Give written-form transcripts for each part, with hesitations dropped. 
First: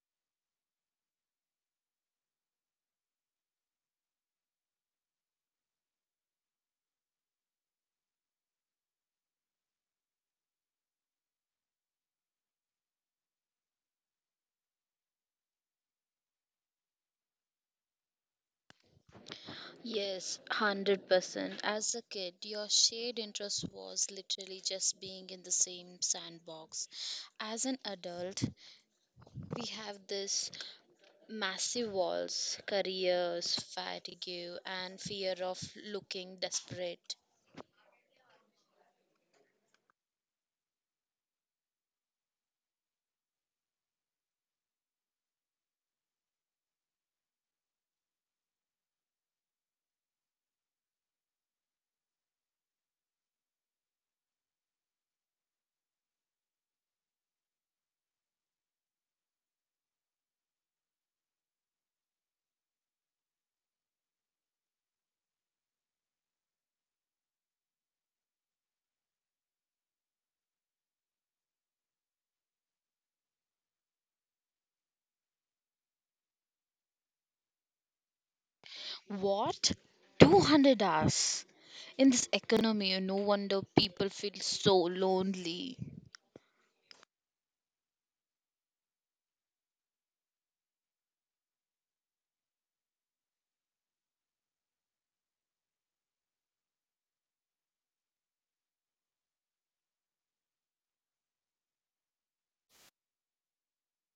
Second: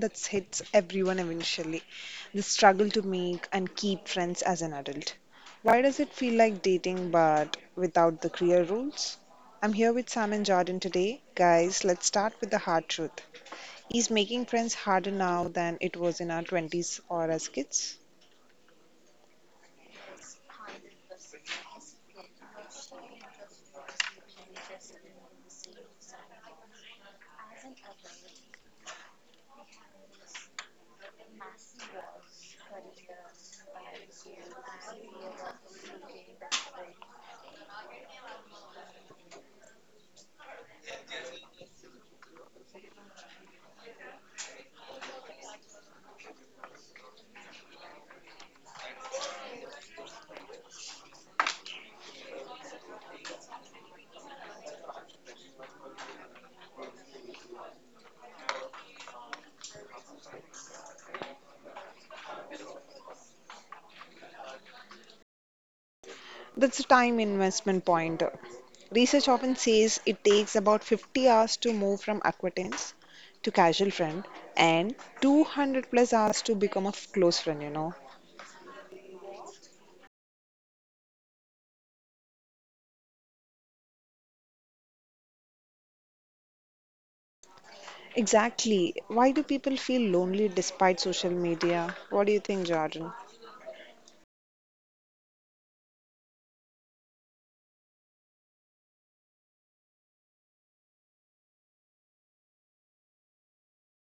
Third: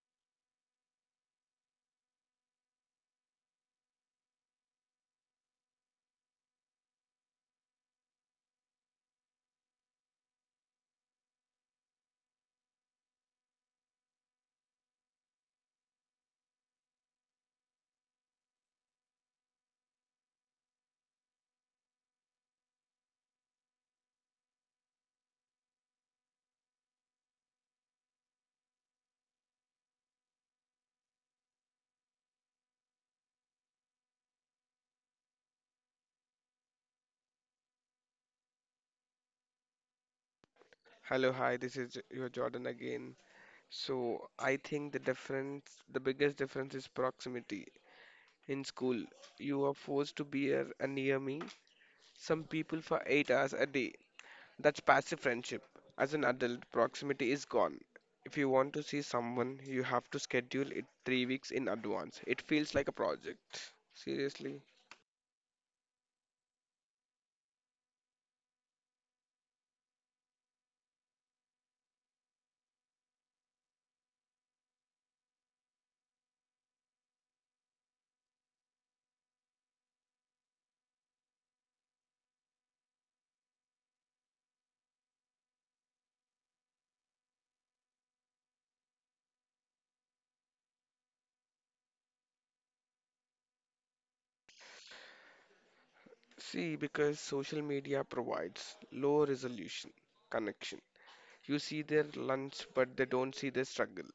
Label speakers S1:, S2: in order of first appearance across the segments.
S1: that hits everyone eventually, the struggle to make and keep friends as an adult. Why does it feel like dating but without the clear rules? I'm here with Sam and Jordan today. Guys, let's start with the hard truth. Is making friends harder now than it was in our 20s or as kids?
S2: Yes, 100%. As a kid, your shared interest was literally just being in the same sandbox. As an adult, we have this massive walls, careers, fatigue, and fear of looking desperate.
S3: Hello, hi, this is your Jordan again. So, I think the biggest difference is proximity. In school, you are forced to be here and near me, some people for 8 hours a day. That's passive friendship. As an adult, proximity is gone. If you want to see someone, you have to schedule it 3 weeks in advance. It feels like a project. Seriously.
S1: That's a time investment point. Research often says it takes about 50 hours to move from acquaintance to casual friend and 200 plus hours to become a close friend.
S2: What? 200 hours? In this economy, no wonder people feel so lonely.
S1: Exactly. Why do people feel lonely despite social media? What do you think, Jordan?
S3: See, because social media provides low resolution connection. You see their lunch, but they don't see their struggle.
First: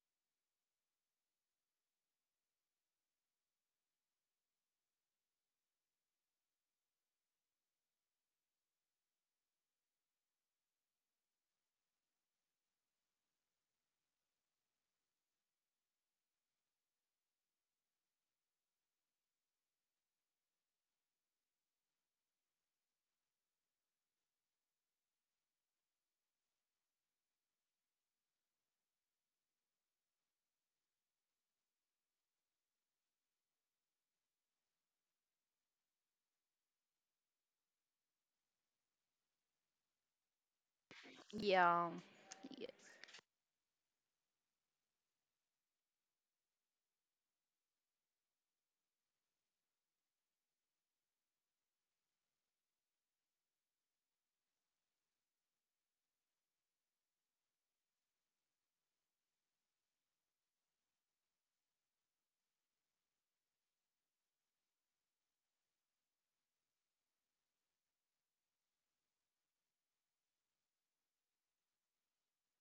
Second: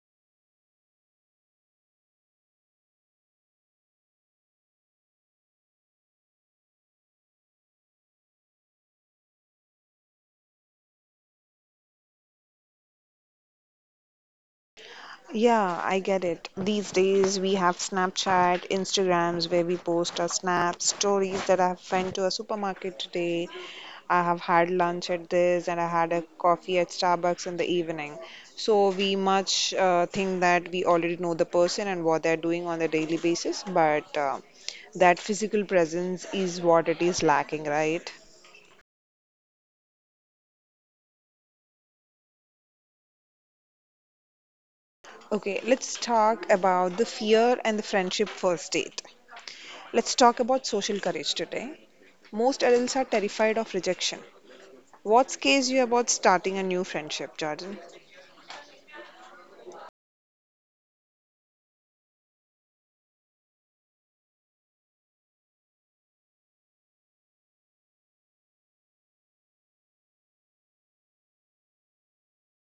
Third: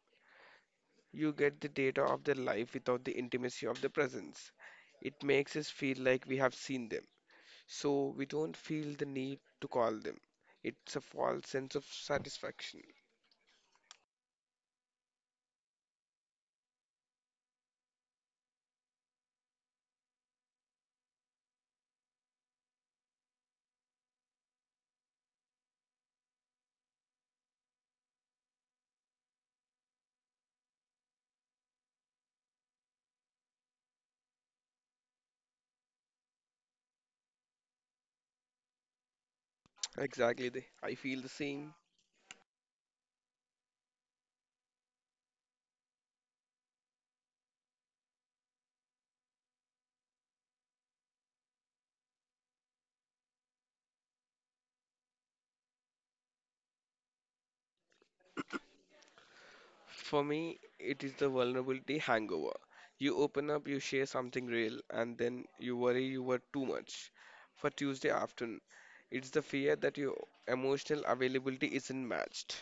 S3: You get the data of their life without the intimacy of their presence. It makes us feel like we have seen them, so we don't feel the need to call them. It's a false sense of satisfaction.
S1: Yeah, I get it. These days we have Snapchat, Instagrams where we post our snaps, stories that I have went to a supermarket today, I have had lunch at this, and I had a coffee at Starbucks in the evening. So we much think that we already know the person and what they're doing on a daily basis, but that physical presence is what it is lacking, right?
S3: Exactly, I feel the same.
S2: Yeah.
S1: Okay, let's talk about the fear and the friendship first date. Let's talk about social courage today. Most adults are terrified of rejection. What scares you about starting a new friendship, Jordan?
S3: For me, it is the vulnerability hangover. You open up, you share something real, and then you worry you were too much. For Tuesday afternoon, it's the fear that your emotional availability isn't matched.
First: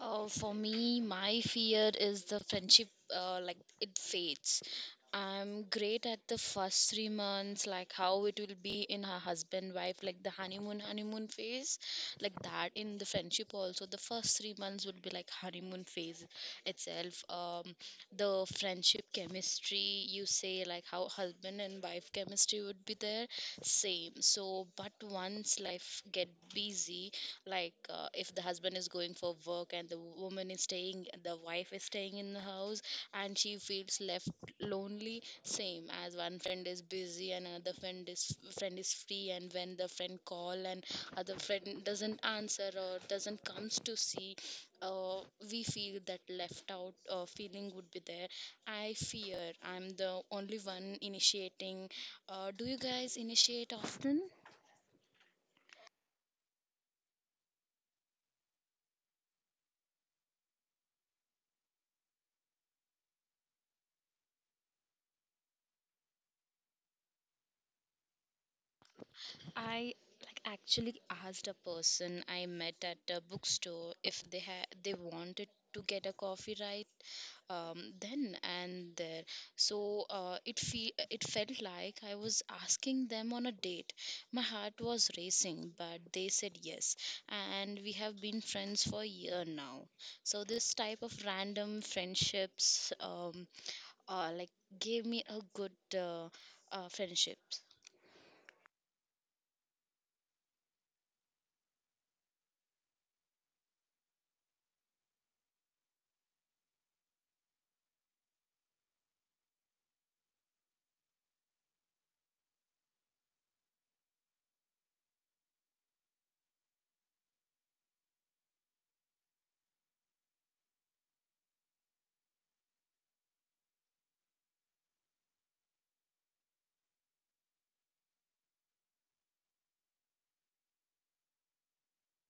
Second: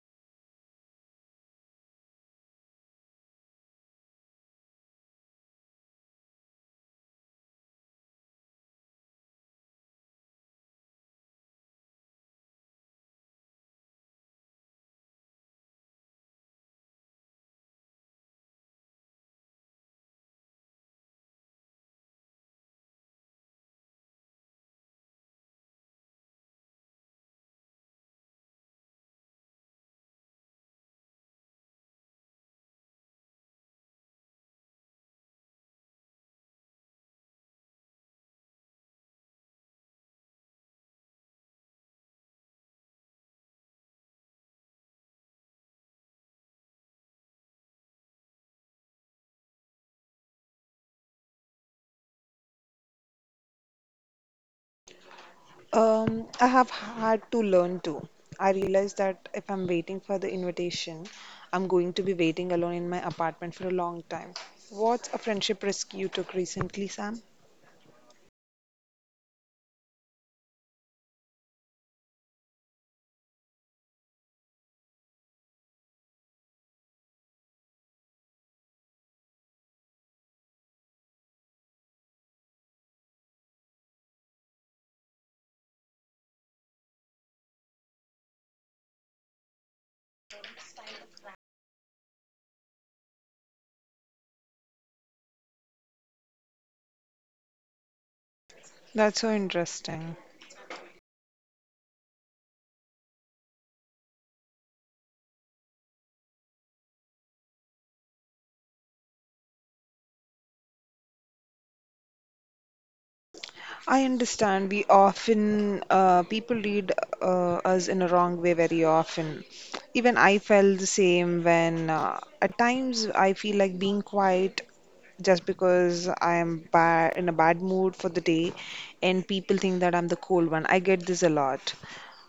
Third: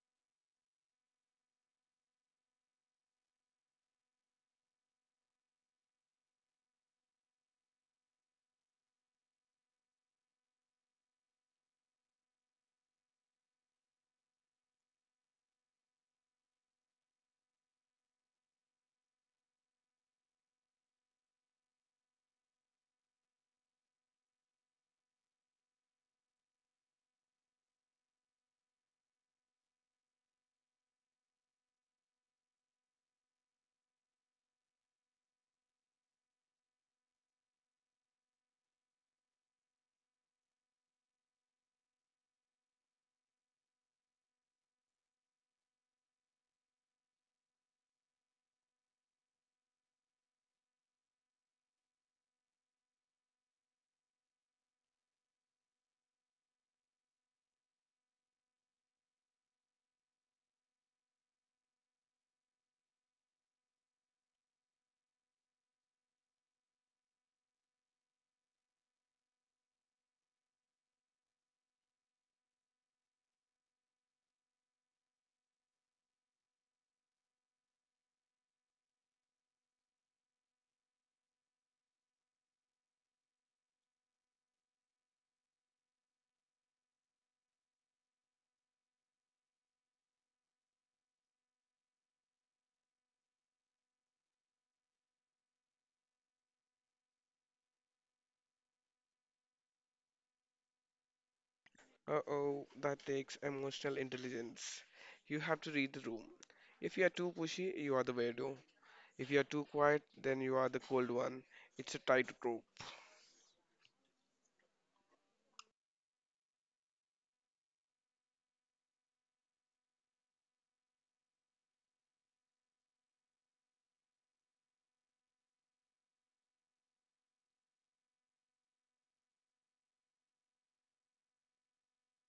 S2: For me, my fear is the friendship, like it fades. I'm great at the first 3 months, like how it will be in her husband wife, like the honeymoon phase, like that in the friendship also. The first 3 months would be like honeymoon phase itself. The friendship chemistry, you say like how husband and wife chemistry would be there, same. So, but once life get busy, like if the husband is going for work and the wife is staying in the house and she feels left lonely, same as one friend is busy and another friend is free, and when the friend call and other friend doesn't answer or doesn't comes to see, uh, we feel that left out feeling would be there. I fear I'm the only one initiating. Do you guys initiate often?
S1: I have had to learn too. I realized that if I'm waiting for the invitation, I'm going to be waiting alone in my apartment for a long time. What's a friendship risk you took recently, Sam?
S2: I like actually asked a person I met at a bookstore if they wanted to get a coffee, right? Then and there. So it felt like I was asking them on a date. My heart was racing, but they said yes, and we have been friends for a year now. So this type of random friendships like gave me a good uh, friendship.
S1: That's so interesting.
S3: Uh-oh, that takes emotional intelligence. You have to read the room. If you are too pushy, you are the weirdo. If you are too quiet, then you are the cold one. It's a tightrope.
S1: I understand. We often, people read us in a wrong way very often. Even I felt the same when at times I feel like being quiet just because I am bad in a bad mood for the day, and people think that I'm the cool one. I get this a lot.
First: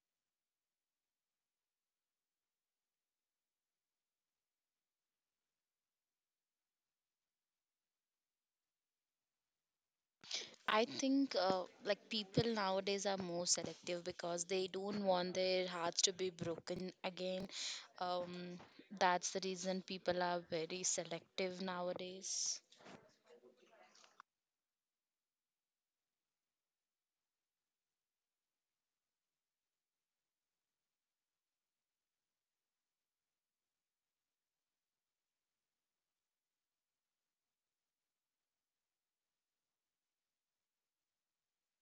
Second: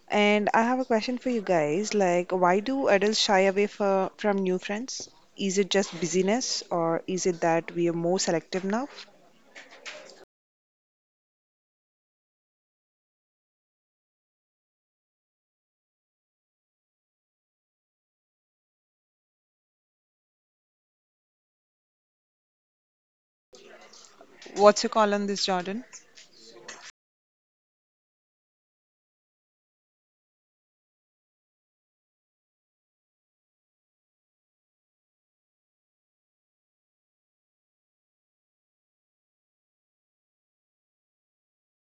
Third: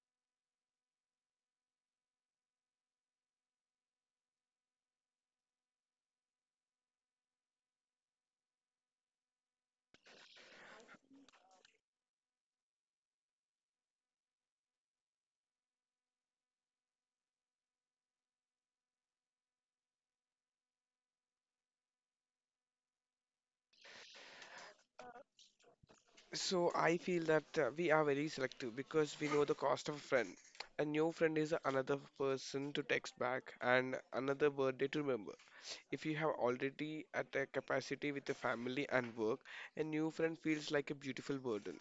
S1: And I have a question for you guys, like, why do adults shy away from new friends? Is it just busyness, or is it that we are more selective now?
S2: I think like people nowadays are more selective because they don't want their hearts to be broken again. Um, that's the reason people are very selective nowadays.
S1: What's your call on this, Jordan?
S3: So I feel that we are very selective because we know the cost of a friend. A new friend is another person to text back and another birthday to remember. If you have already at a capacity with the family and work, a new friend feels like a beautiful burden.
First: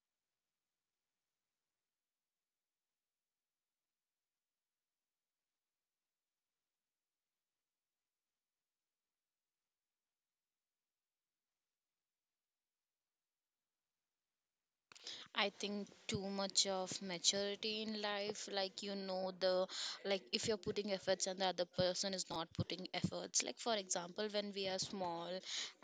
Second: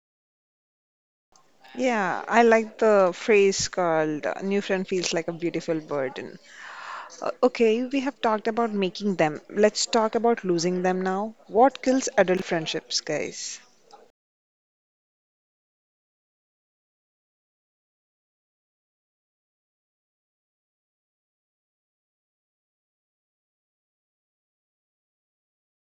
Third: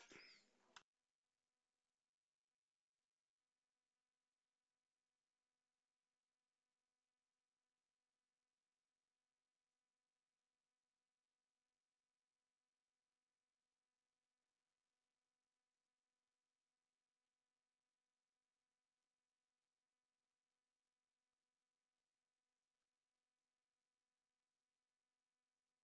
S1: Yeah, I like the phrase called new friend feels like a beautiful burden. Okay, we have talked about making them. Let's talk about losing them now. What kills adult friendships, guys?
S2: I think too much of maturity in life, like if you're putting efforts and the other person is not putting efforts. Like for example, when we are small,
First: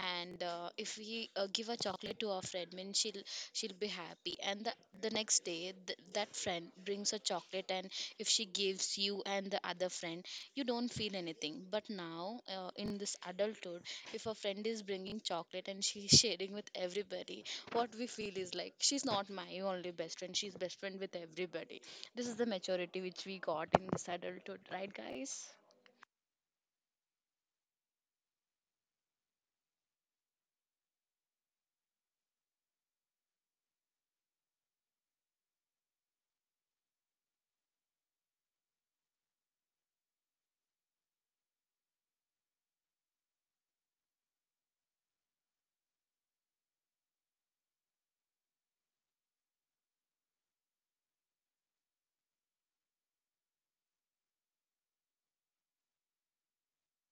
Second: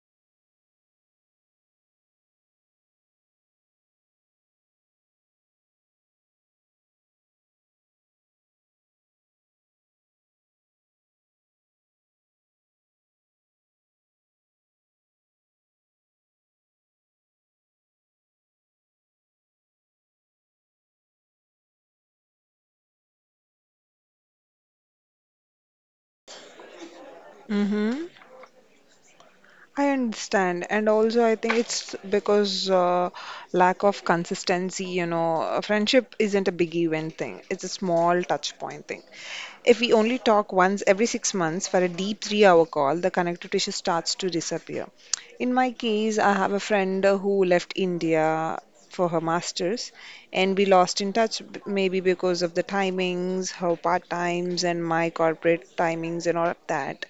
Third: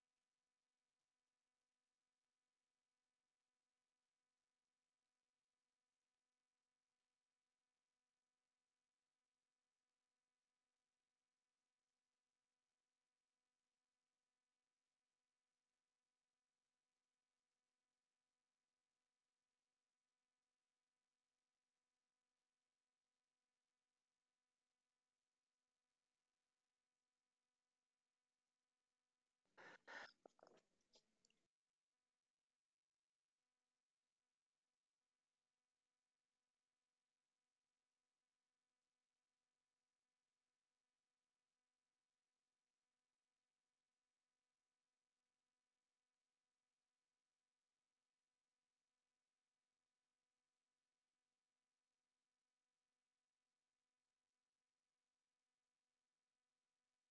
S2: and if we give a chocolate to our friend means she'll be happy, and the next day that friend brings a chocolate, and if she gives you and the other friend, you don't feel anything. But now, in this adulthood, if a friend is bringing chocolate and she's sharing with everybody, what we feel is like she's not my only best friend, she's best friend with everybody. This is the maturity which we got in this adulthood, right, guys?
S1: Mm-hmm. I understand, and also I think it's because lack of consistency. You know, a friendship isn't a big event thing; it's a small touch point thing. If we only talk once every 6 months for a deep three-hour call, the connective tissue starts to disappear. In my case, I have a friend who left India for her masters, and we lost in touch maybe because of the timings, her part times, and my corporate timings and all of that.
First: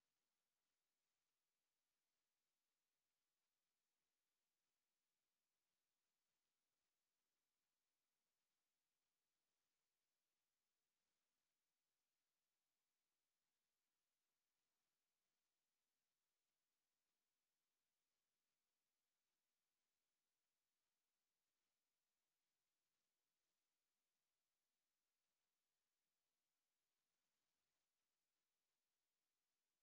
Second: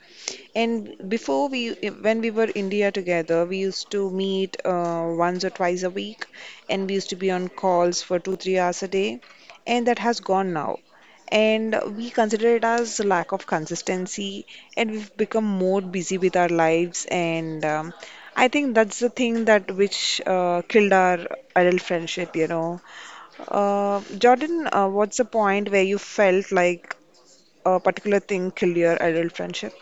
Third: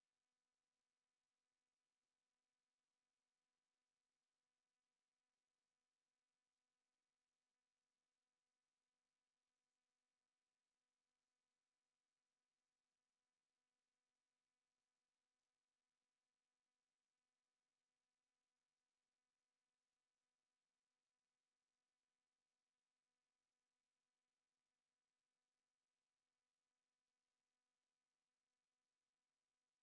S1: And when we were India together, we used to meet once or twice a week, and we used to be on calls for two, 3 hours a day, and that has gone now. And we consider it as lack of consistency, and we've become more busy with our lives. And I think that's the thing that which killed our adult friendship. Jordan, what's the point where you felt like a particular thing killed your adult friendship?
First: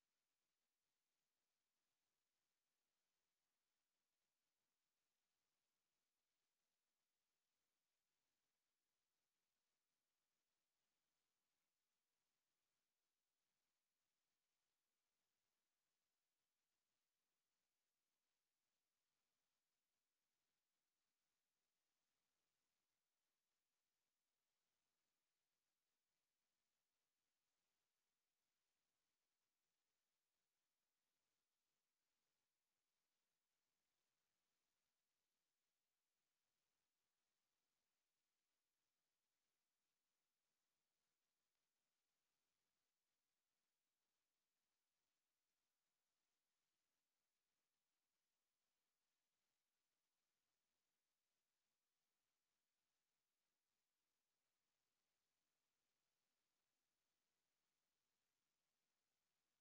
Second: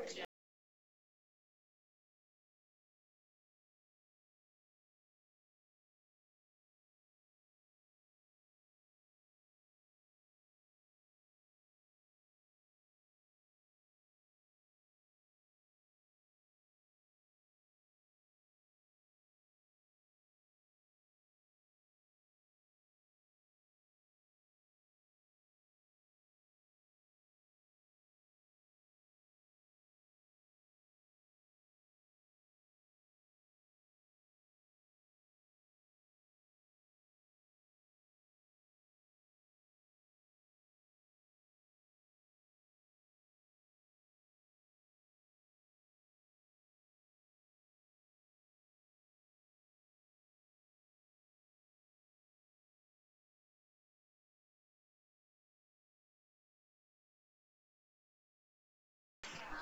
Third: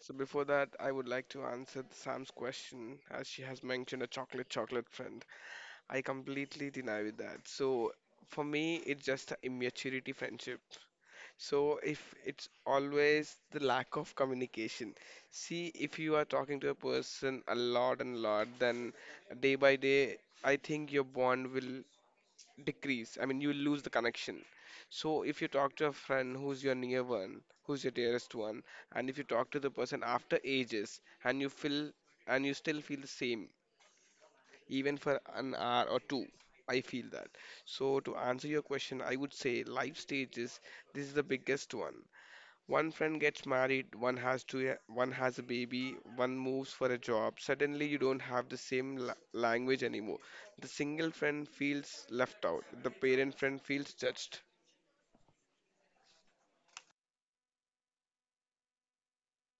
S3: So before that, I would like to answer Sam's question as she has mentioned a chocolate friend. I completely deny with that. So for me, it's just a immaturity friendship. So if it's always the lack of communication. See, if you are talking to a person a lot and lot, then day by day, I think your bond will decrease. I mean, you lose the connection. So if you talk to a friend who's your near one, who's your dearest one, and if you talk to the person after ages and you still feel the same, even for an hour or two, I feel that. So to answer your question, I would say life stages, this is the biggest one. One friend gets married, one has a baby, one moves for a job. Suddenly, you don't have the same language anymore. The single friend feels left out. The parent friend feels judged.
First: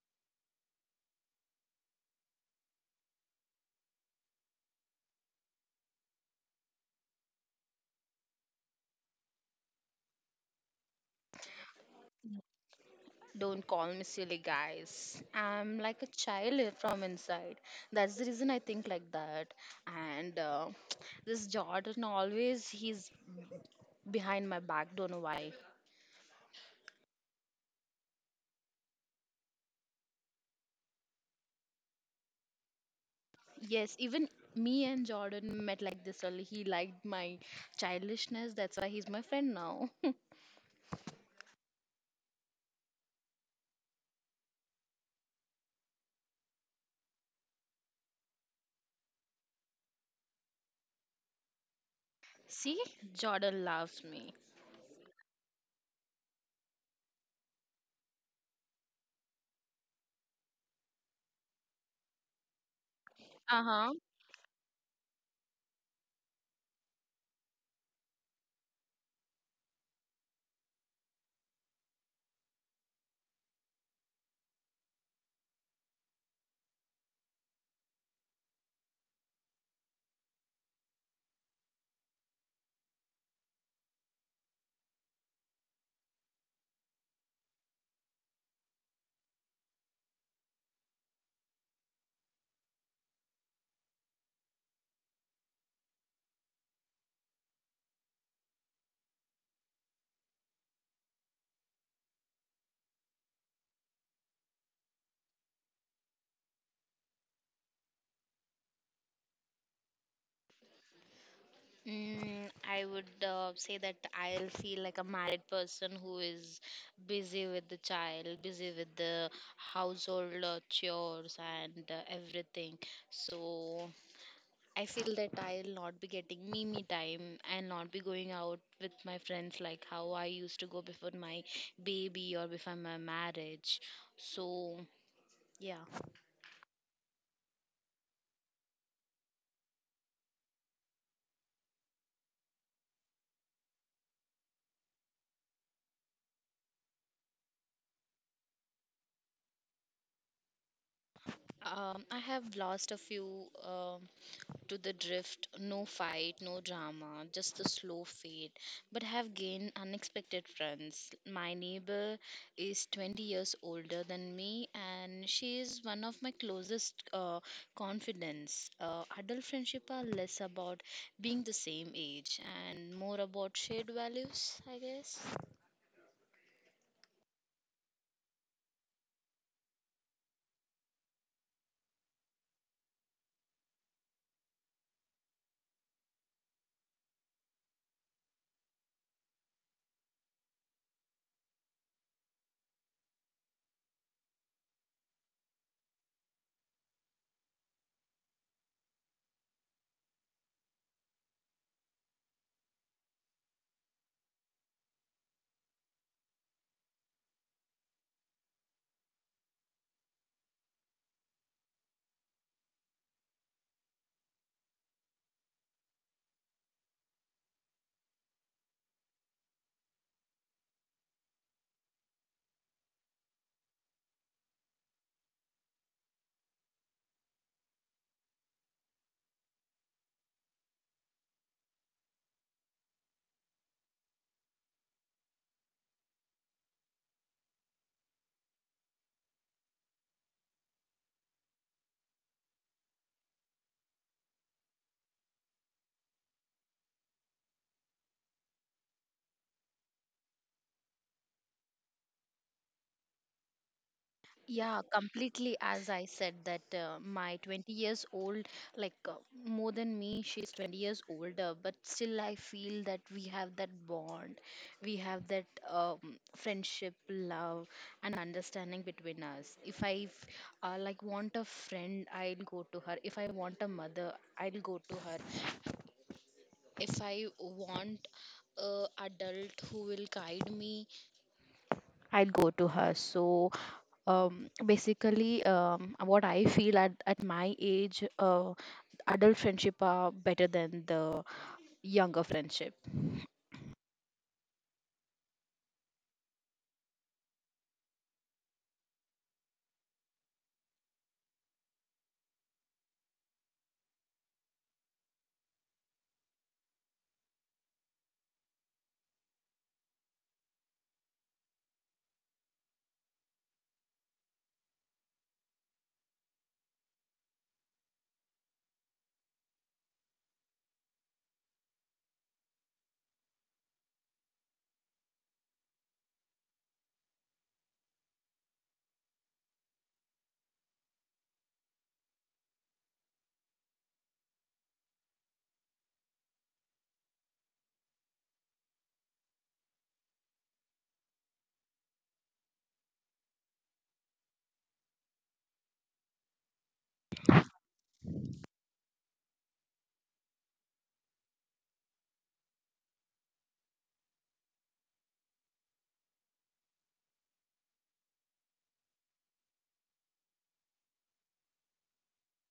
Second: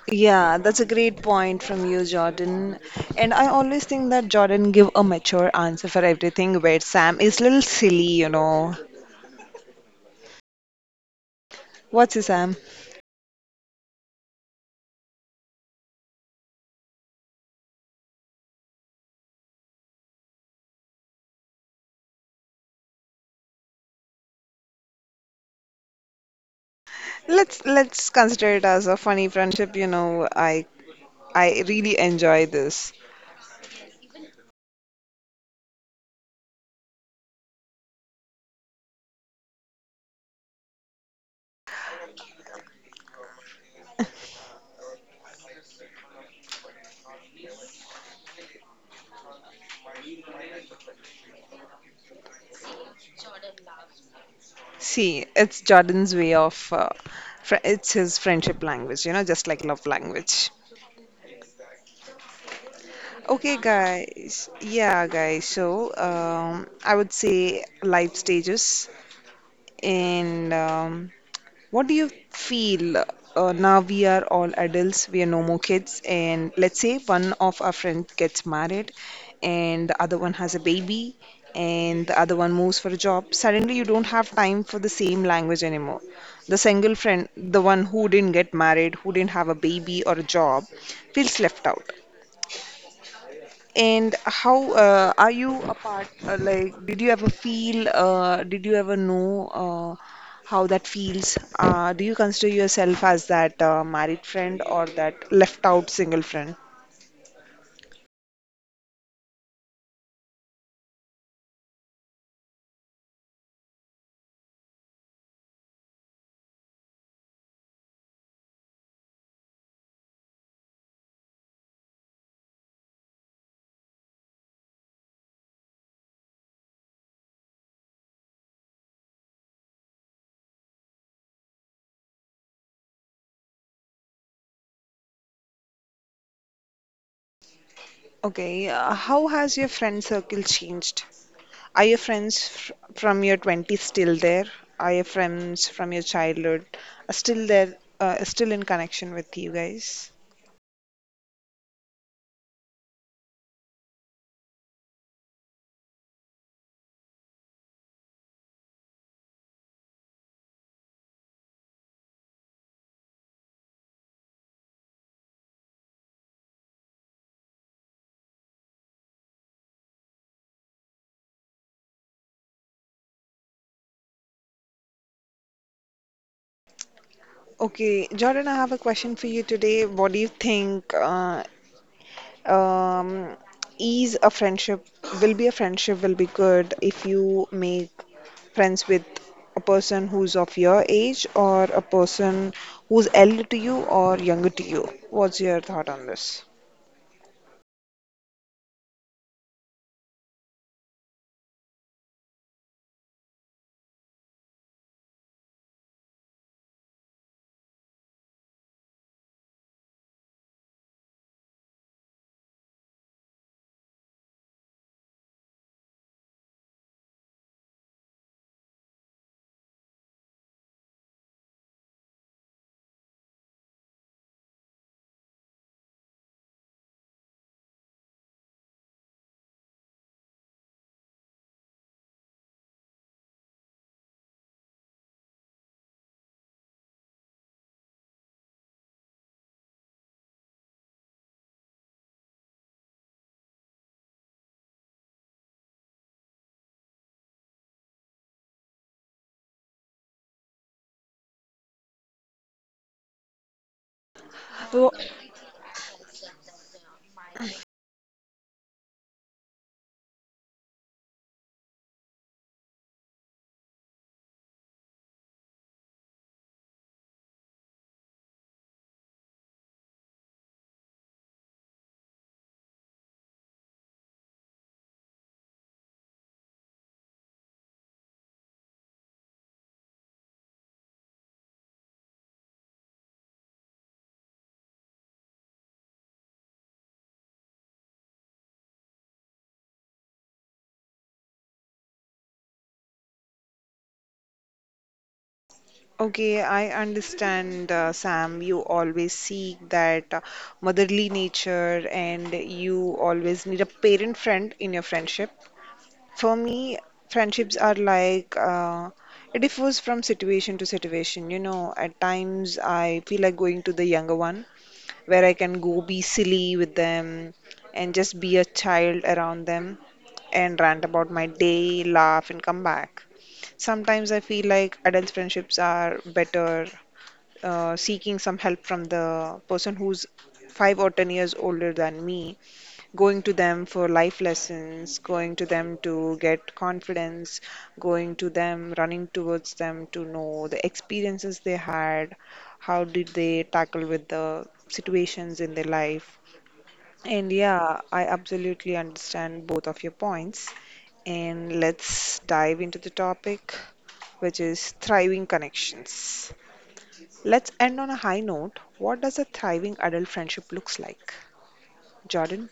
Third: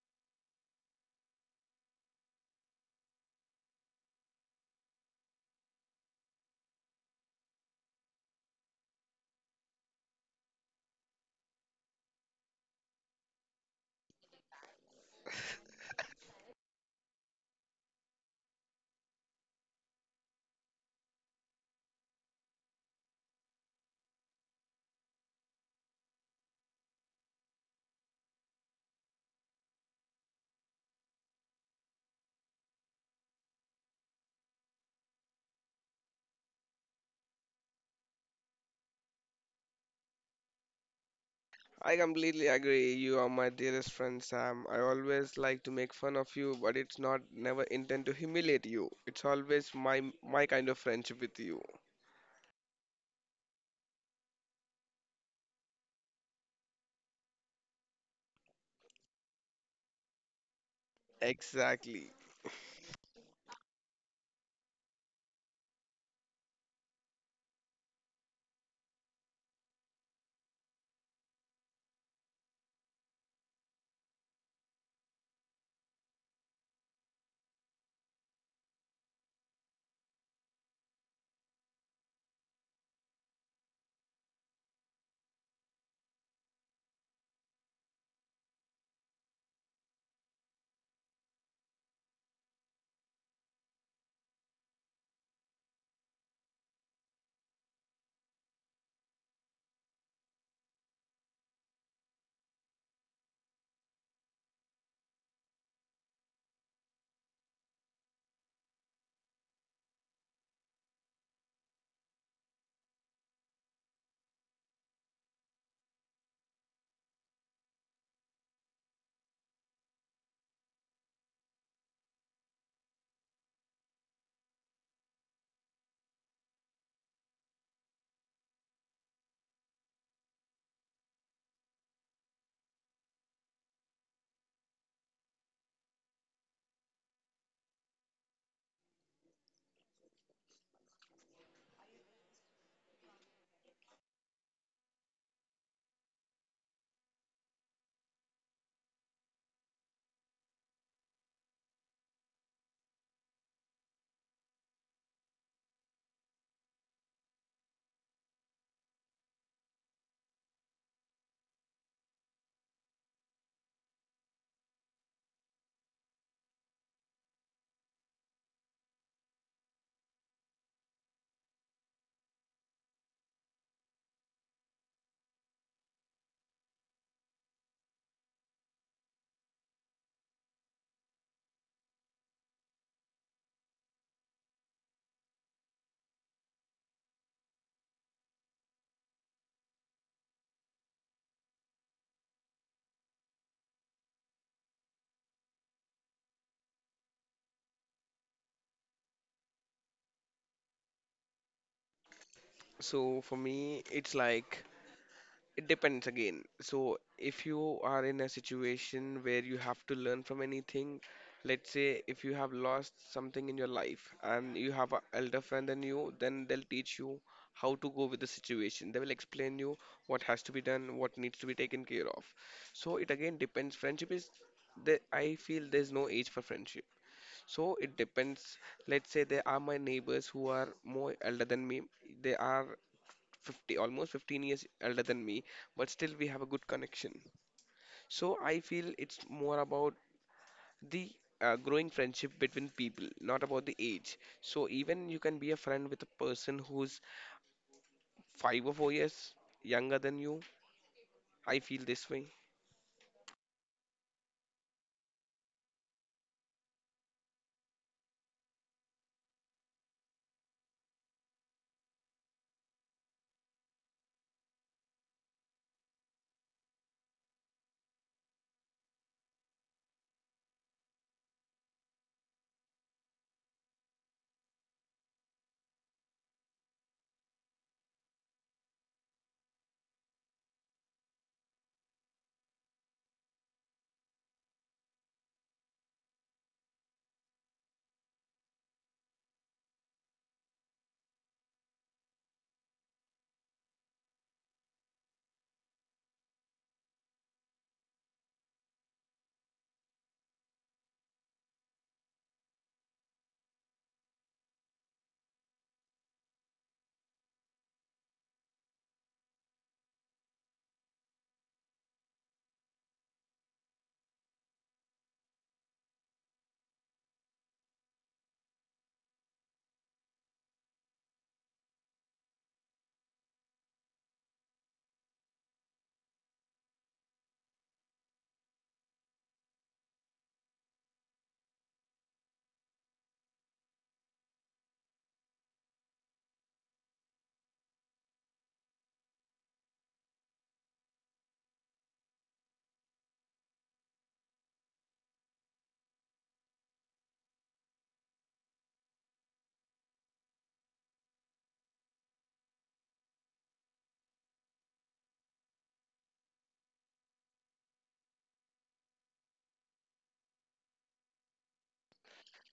S1: Yeah, that's a great point from you, Jordan. And I always think that Jordan give a mature answer for everything, where Sam is little silly, you know. What's his Sam?
S2: Don't call me silly, guys. I'm like a child from inside. That's the reason I think like that. And this Jordan always he's behind my back. Don't know why.
S1: Let's consider it as a funny friendship, you know. I really enjoy this.
S2: Yes, even me and Jordan met like this early. He liked my childishness. That's why he's my friend now.
S3: I completely agree. You are my dearest friend, Sam. I always like to make fun of you, but it's not never intend to humiliate you. It's always my kind of friendship with you.
S2: See, Jordan loves me.
S1: See, it's Jordan's way of fr it's his friendship language, you know, just like love language.
S3: Exactly.
S1: Okay,
S2: Uh
S1: guys. Yeah, guys. So, I would say life stages and what do you feel, now we are all adults, we are no more kids, and let's say one of our friends gets married and the other one has a baby and the other one moves for a job. Suddenly, you don't have time for the same language anymore. The single friend, the one who didn't get married, who didn't have a baby or a job, feels left out. And how are you apart? Like, did you ever feel? Did you ever know uh, how that feels? Do you consider yourself as that married friend or that left out single friend?
S2: I would say that I'll feel like a married person who is busy with the child, busy with the household chores, and everything. So I feel that I'll not be getting me time and not be going out with my friends like how I used to go before my baby or before my marriage. So yeah,
S1: Okay, how has your friend circle changed? Are your friends fr from your 20s still there? Are your friends from your childhood still there, still in connection with you guys?
S2: I have lost a few to the drift, no fight, no drama, just the slow fade, but have gained unexpected friends. My neighbor is 20 years older than me, and she is one of my closest confidants. Adult friendship are less about being the same age and more about shared values, I guess.
S1: Okay, Jordan, I have a question for you today. What do you think? Um, is a friendship will be good if you make friends with a person who's of your age or a person who's elder to you or younger to you. What's your thought on this?
S3: So for me, it's like it depends again. So, if you are in a situation where you have to learn from anything, let's say if you have lost something in your life and you have an elder friend than you, then they'll teach you how to go with the situation. They will explain you what has to be done, what needs to be taken care of. So, it again depends. Friendship is there, I feel there's no age for friendship. So it depends. Let's say there are my neighbors who are more elder than me. They are 50, almost 15 years elder than me, but still we have a good connection. So I feel it's more about the growing friendship between people, not about the age. So even you can be a friend with a person who's 5 or 4 years younger than you. I feel this way.
S2: Yeah,
S1: Oh,
S2: completely. As I said, that my 20 years old, like more than me, she's 20 years older, but still I feel that we have that bond, we have that friendship, love, and understanding between us. If I like want a friend, I'll go to her. If I want a mother, I'll go to her. If I want a adult who will guide me, I'll go to her. So basically, what I feel at, my age, adult friendship are better than the younger friendship.
S1: okay, I understand, Sam. You always seek that motherly nature, and you always need a parent friend in your friendship. For me, friendships are like, it differs from situation to situation. You know, at times I feel like going to the younger one where I can go be silly with them and just be a child around them and rant about my day, laugh, and come back. Sometimes I feel like adult friendships are better, seeking some help from the person who's 5 or 10 years older than me, going to them for life lessons, going to them to get confidence, going to them, running towards them to know the experiences they had, how did they tackle with the situations in their life. And yeah, I absolutely understand both of your points. And let's dive into the topic, which is thriving connections. Let's end on a high note. What does a thriving adult friendship looks like? Jordan?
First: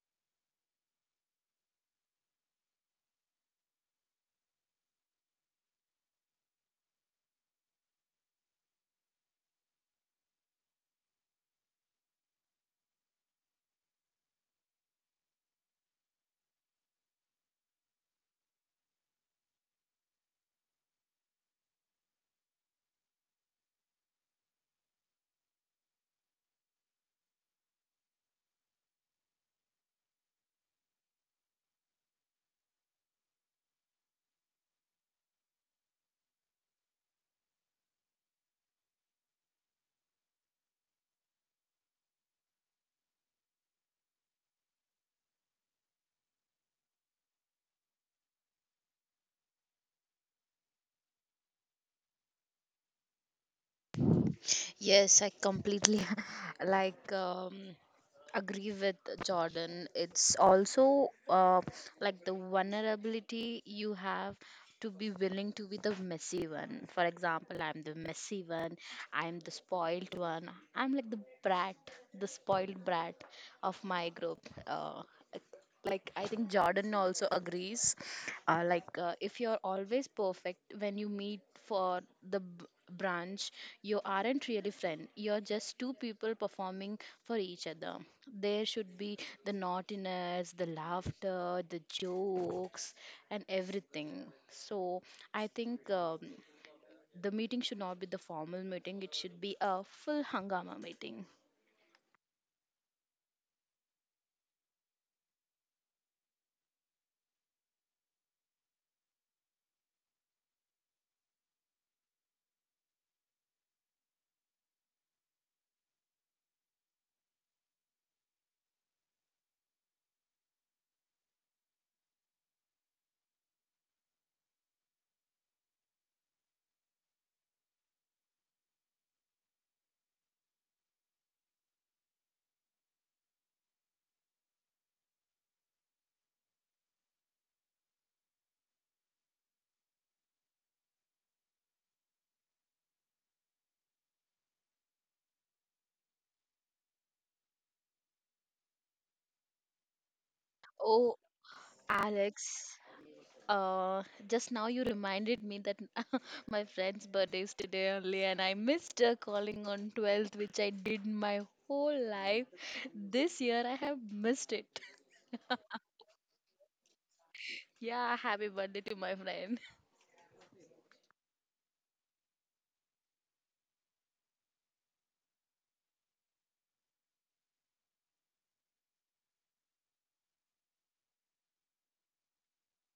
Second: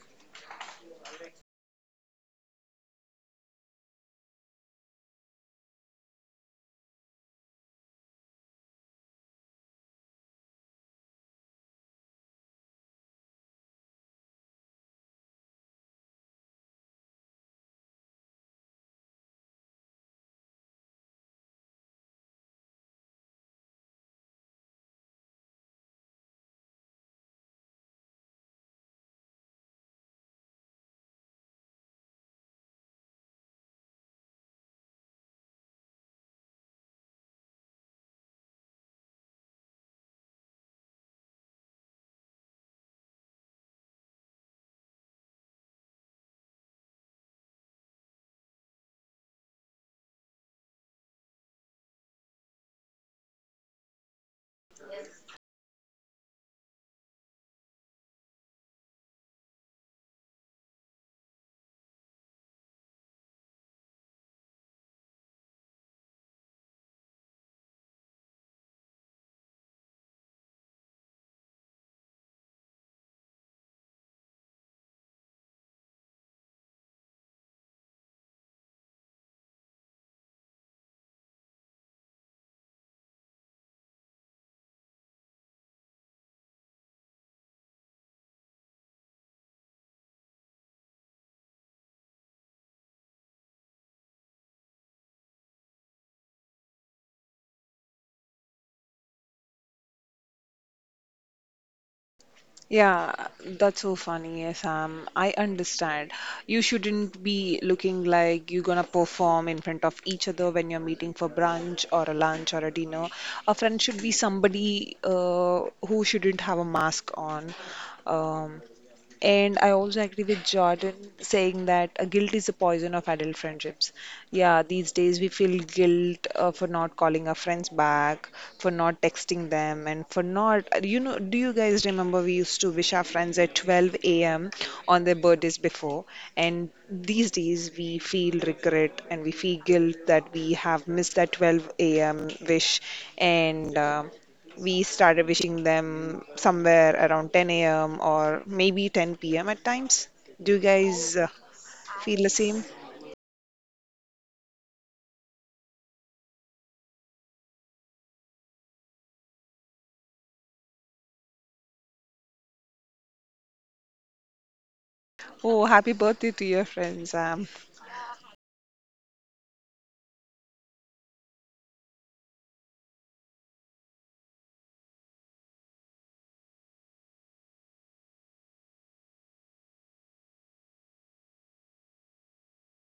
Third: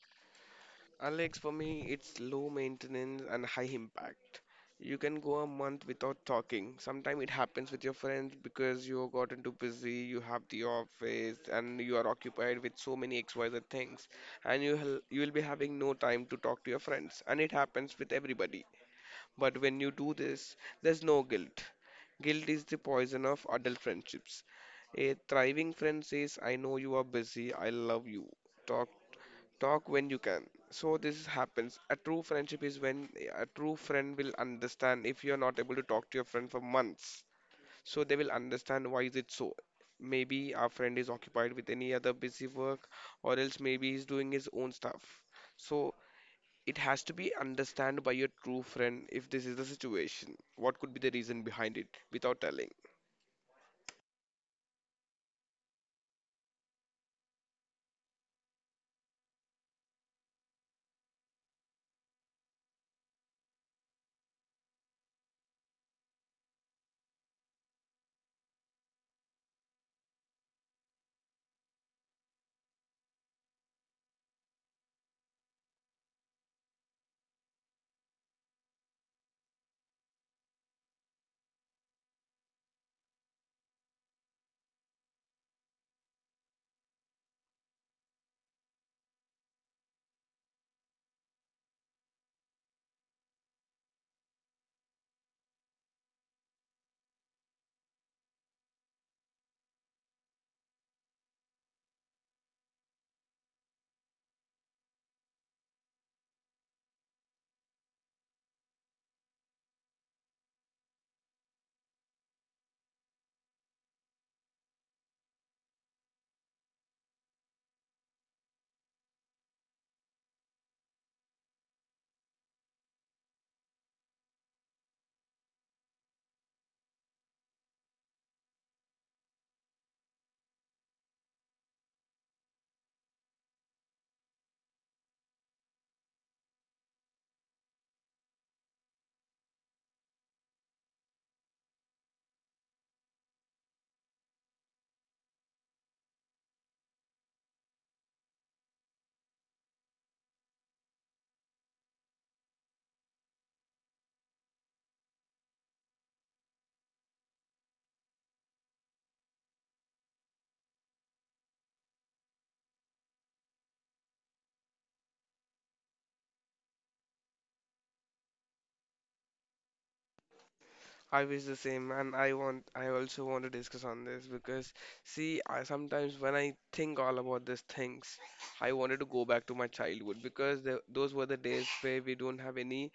S3: Alex, for me, it's low maintenance and high impact. You can go a month without talking. Sometimes it happens with your friends because you have gotten too busy, you have the office, and you are occupied with so many XYZ things, and you will be having no time to talk to your friends. And it happens with everybody. But when you do this, there's no guilt. Guilt is the poison of adult friendships. A thriving friend says, I know you are busy, I love you. Talk Talk when you can. So this happens. A true friendship is when a true friend will understand if you are not able to talk to your friend for months. So they will understand why is it so. Maybe our friend is occupied with any other busy work or else maybe he's doing his own stuff. So it has to be understood by your true friend if this is the situation. What could be the reason behind it without telling?
S2: Yes, I completely like agree with Jordan. It's also like the vulnerability you have to be willing to be the messy one. For example, I'm the messy one. I'm the spoiled one. I'm like the brat, the spoiled brat of my group. Uh, like, I think Jordan also agrees. If you're always perfect when you meet for the branch, you aren't really friend. You're just two people performing for each other. There should be the naughtiness, the laughter, the jokes, and everything. So I think the meeting should not be the formal meeting, it should be a full hangama meeting.
S1: Yeah, that's so funny, Sam. I understand. You shouldn't be looking like you're gonna perform in front of each other when you're meeting for brunch or a lunch or a dinner. A friend should be somebody who shouldn't have a mask on. Um, and I also agree with Jordan saying that guilt is the poison of adult friendships. Yeah, these days we feel guilt for not calling our friends back, for not texting them, and for not, you know, do you guys remember we used to wish our friends at 12 a.m. on their birthdays before? And these days we feel regret and we feel guilt that we have missed that 12 a.m. wish. And we started wishing them somewhere around 10 a.m. or maybe 10 p.m. at times. Do you
S2: Oh,
S1: guys feel the
S2: Alex.
S1: same?
S2: Uh, just now you reminded me that my friend's birthday is today only, and I missed her calling on 12th, which I did my whole life. This year I have missed it.
S1: Oh, happy birthday to your friends.
S2: Yeah, happy birthday to my friend.
S3: I wish the same, and I also want to discuss on this because see, I sometimes when I think all about these things, I wanted to go back to my childhood because those were the days where we don't have any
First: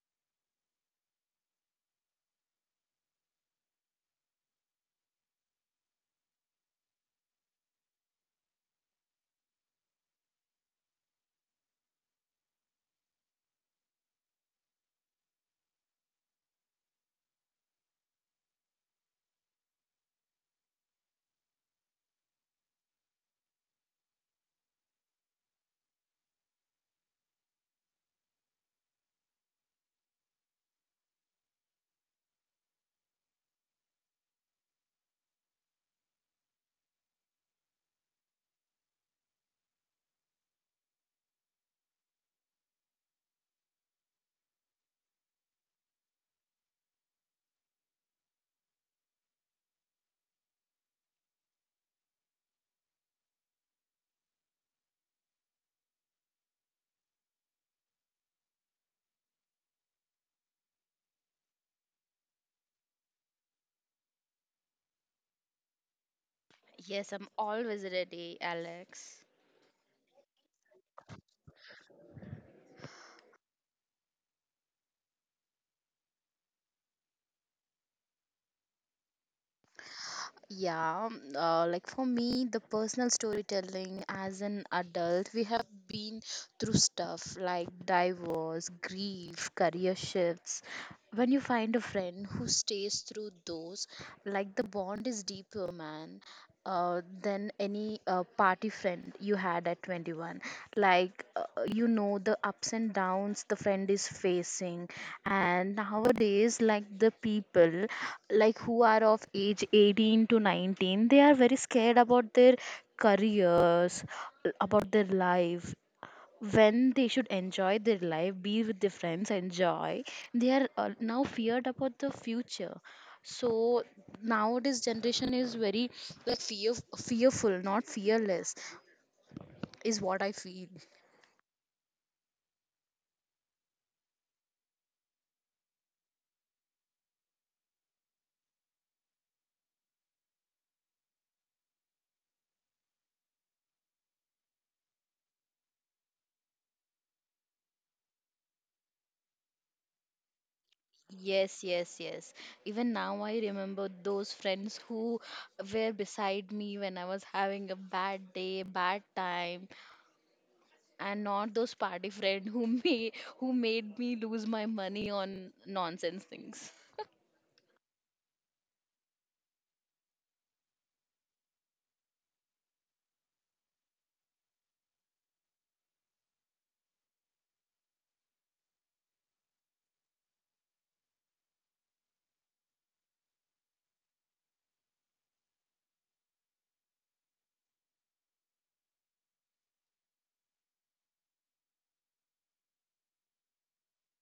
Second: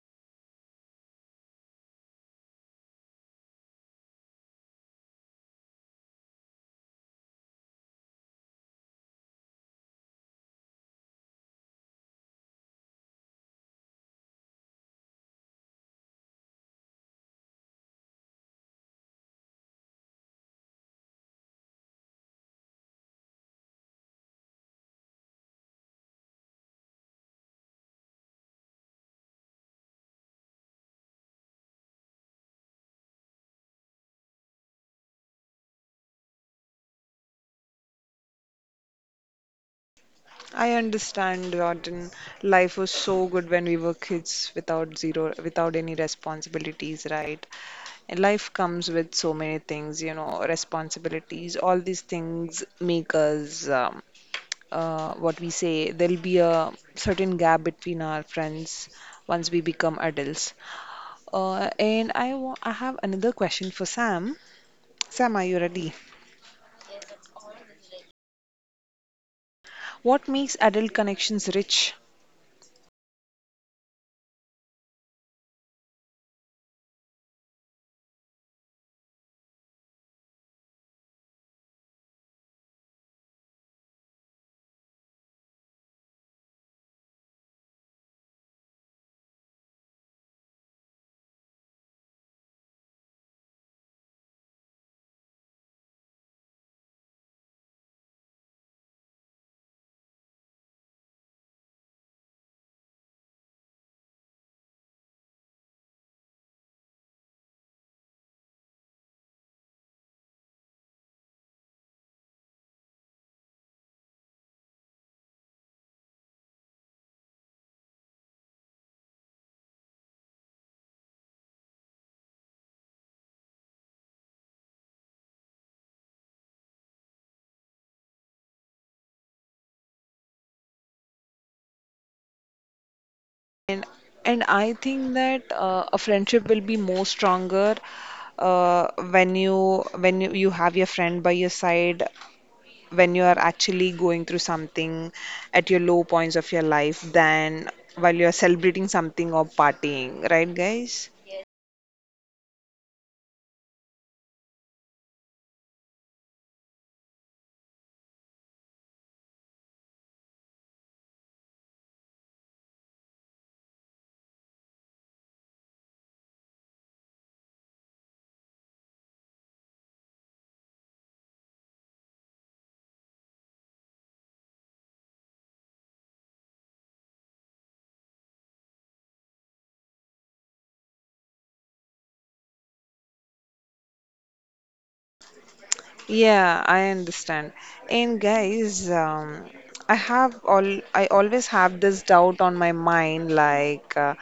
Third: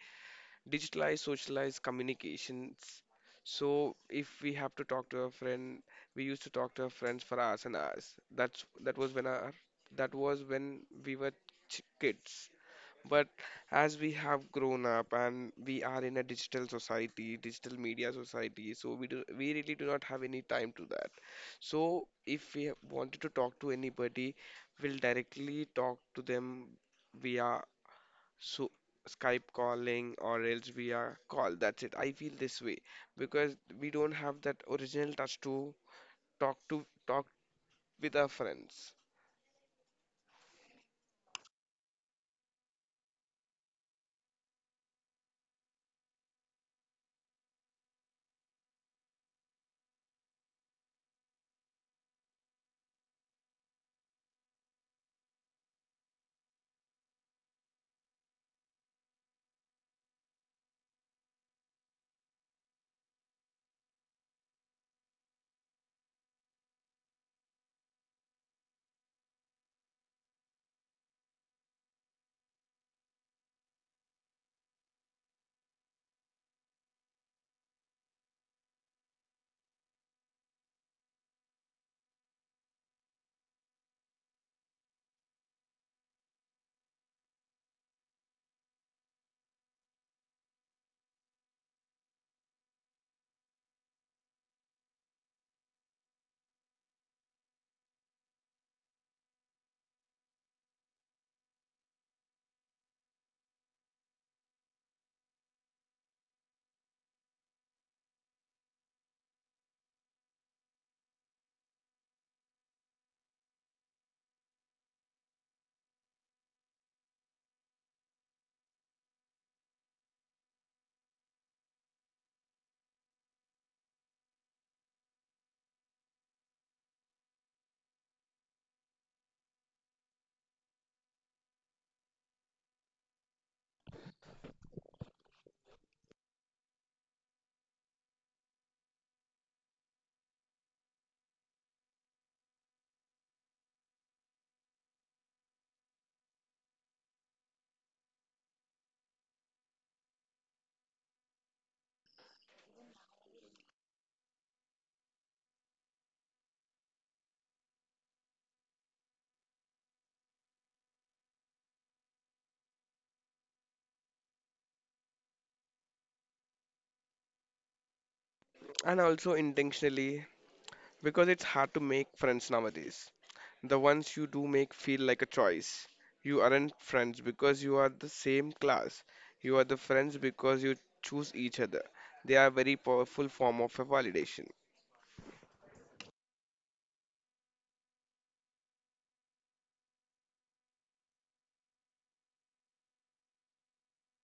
S3: digitalized, socialized communications. So if we have to talk to a friend, we used to talk to our friends for hours and hours. That was when we were ch kids. But as we have grown up and we are in a digital media society, so we really do not have any time to that. So if we wanted to talk to anybody, we'll directly talk to them via so Skype calling or else via call. That's it. I feel this way because we don't have that original touch to talk with our friends.
S1: I understand, Jordan. Life was so good when we were kids without zero, without any responsibilities, right? And life comes with so many things, you know, responsibilities. All these things make us, what we say, there'll be a certain gap between our friends once we become adults. I have another question for Sam. Sam, are you ready?
S2: Yes, I'm always ready, Alex.
S1: What makes adult connections rich?
S2: Yeah, like for me, the personal storytelling. As an adult, we have been through stuff like divorce, grief, career shifts. When you find a friend who stays through those, like the bond is deeper, man, than any party friend you had at 21. Like you know the ups and downs the friend is facing. And nowadays, like, the people, like, who are of age 18 to 19, they are very scared about their careers, about their life. When they should enjoy their life, be with their friends, enjoy, they are now feared about the future. So nowadays generation is very like fearful, not fearless, is what I feel.
S1: And and I think that a friendship will be more stronger when you have your friend by your side when you are actually going through something at your low points of your life than while you are celebrating something or partying, right, guys?
S2: Yes, yes, yes. Even now, I remember those friends who were beside me when I was having a bad day, bad time, and not those party friend who me, who made me lose my money on nonsense things.
S3: And also intentionally because it's hard to make friends nowadays. The ones you do make feel like a choice. You aren't friends because you are the same class. You are the friends because you choose each other. They are very powerful form of a validation.
S1: Yeah, I understand. And guys, I have all I always have this doubt on my mind like, uh,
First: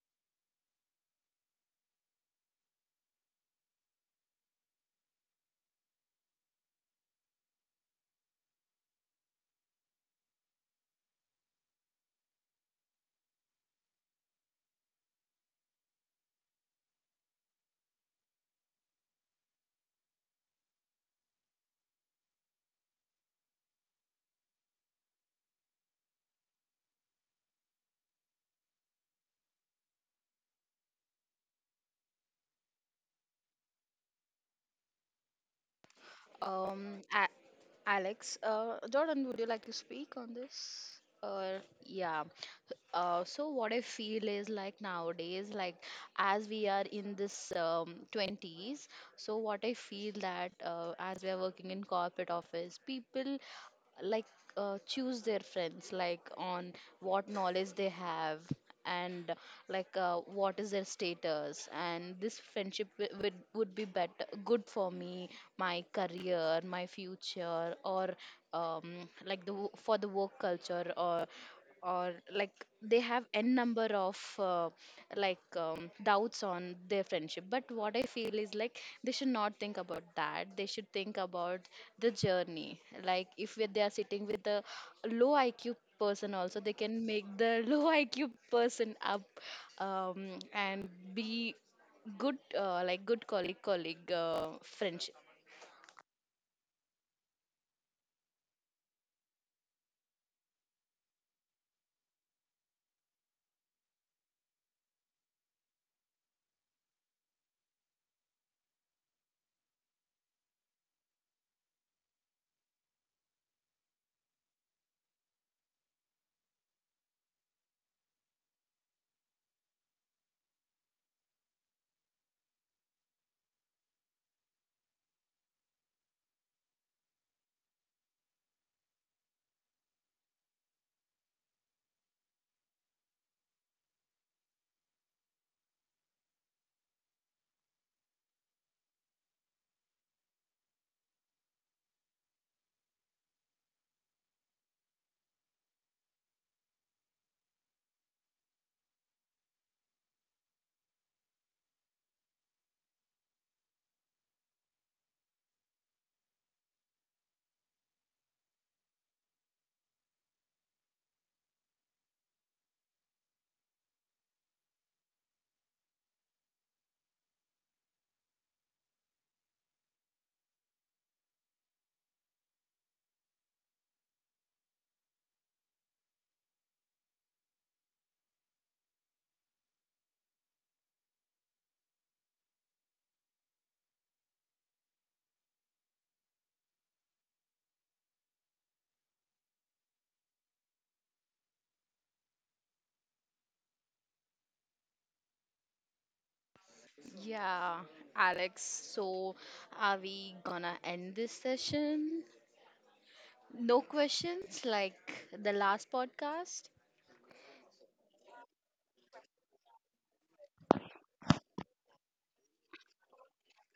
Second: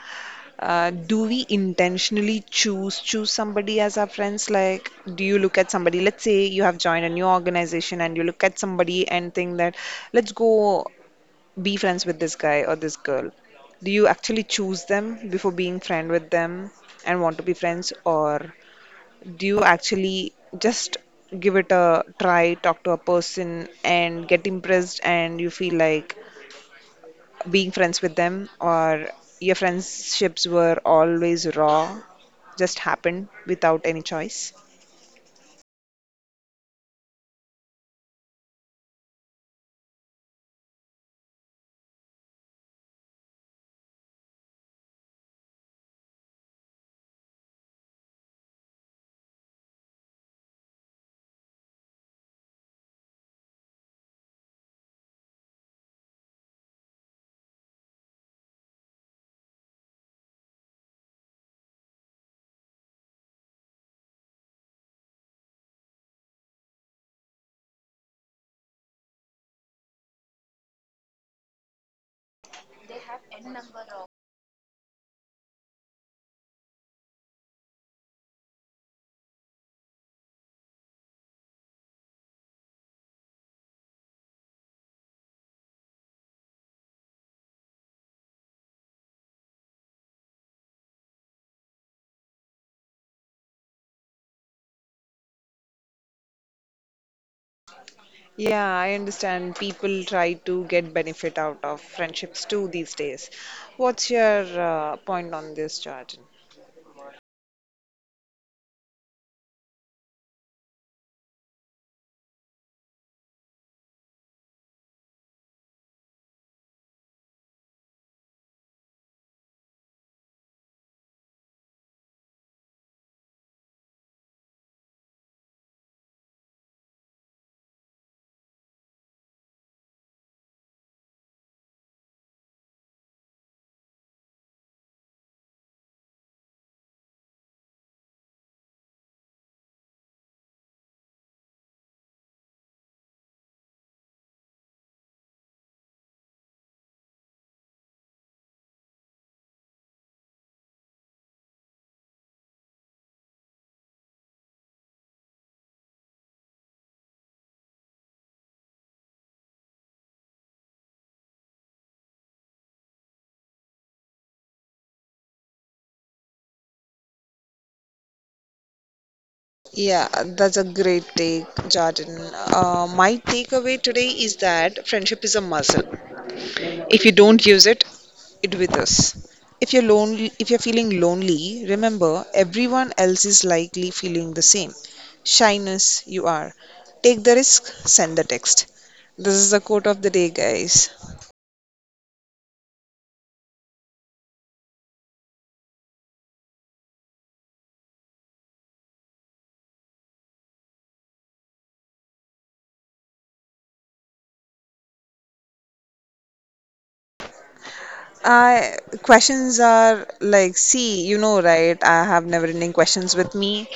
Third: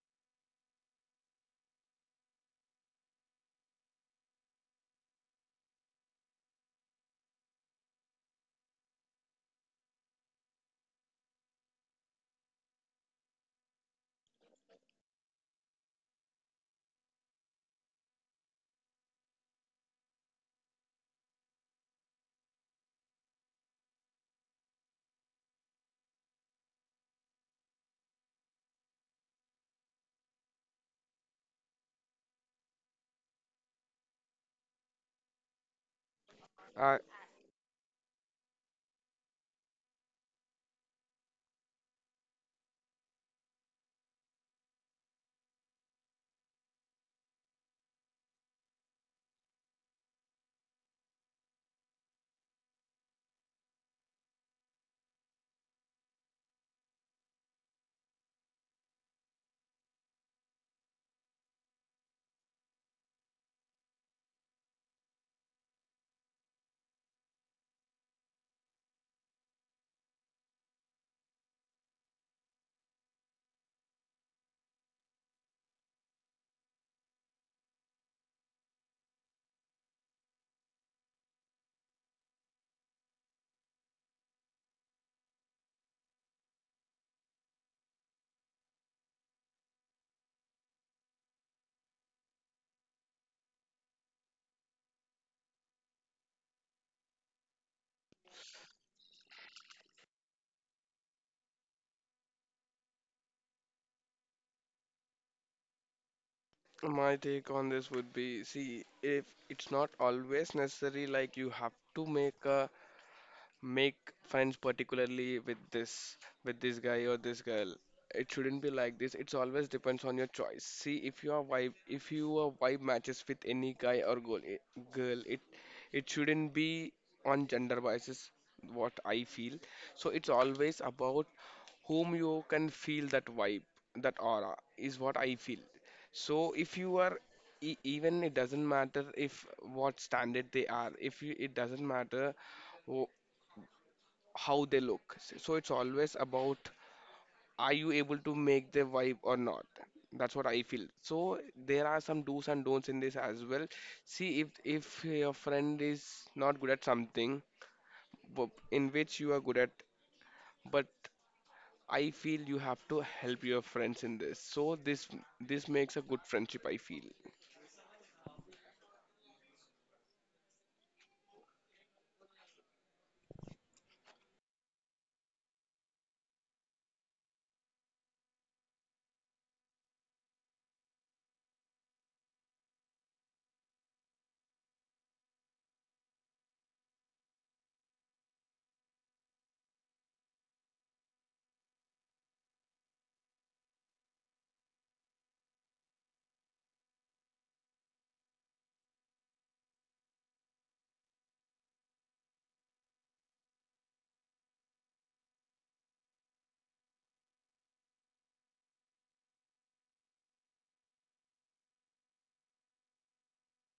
S1: uh, do we intentionally choose somebody as our friends? Like, do you look at somebody? Let's say you have joined a new organization and you look at somebody and think that let's go be friends with this guy or this girl? Do you actually choose them before being friend with them and want to be friends, or do you actually just give it a try, talk to a person and get impressed, and you feel like being friends with them, or your friendships were always raw, just happened without any choice?
S3: I,
S2: Um, A- Alex, Jordan, would you like to speak on this? Or yeah. So what I feel is like nowadays, like as we are in this 20s, so what I feel that as we are working in corporate office, people, like choose their friends like on what knowledge they have, and like what is their status, and this friendship would be better good for me, my career, my future, or like the for the work culture, or like they have n number of doubts on their friendship. But what I feel is like they should not think about that, they should think about the journey. Like if they are sitting with a low IQ person also, they can make the low IQ person up, um, and be good, like good colleague friendship.
S1: Yeah, I understand people try to get benefit out of friendships too these days. What's your point on this, Jordan?
S3: my take on this would be, see, if it's not always necessary, like you have to make friends particularly with this guy or this girl. It shouldn't be like this. It's always depends on your choice. See, if your vibe matches with any guy or girl, it it shouldn't be on gender biases, what I feel. So it's always about whom you can feel that vibe, that aura, is what I feel. So if you are even, it doesn't matter if what standard they are, if you it doesn't matter how they look. So it's always about, are you able to make the vibe or not? That's what I feel. So there are some do's and don'ts in this as well. See if your friend is not good at something in which you are good at, but I feel you have to help your friends in this. So this makes a good friendship, I feel.
S1: Yeah, that's a great take, Jordan. My takeaway today is that friendship is a muscle. If you don't use it, it withers. If you're lonely, if you're feeling lonely, remember everyone else is likely feeling the same. Shyness, you are. Take the risk, send the text. This is the quote of the day, guys.
S2: Yeah, Alex, so are we gonna end this session? No questions, like the last podcast?
S1: I questions are like, see, you know, right? I have never-ending questions with me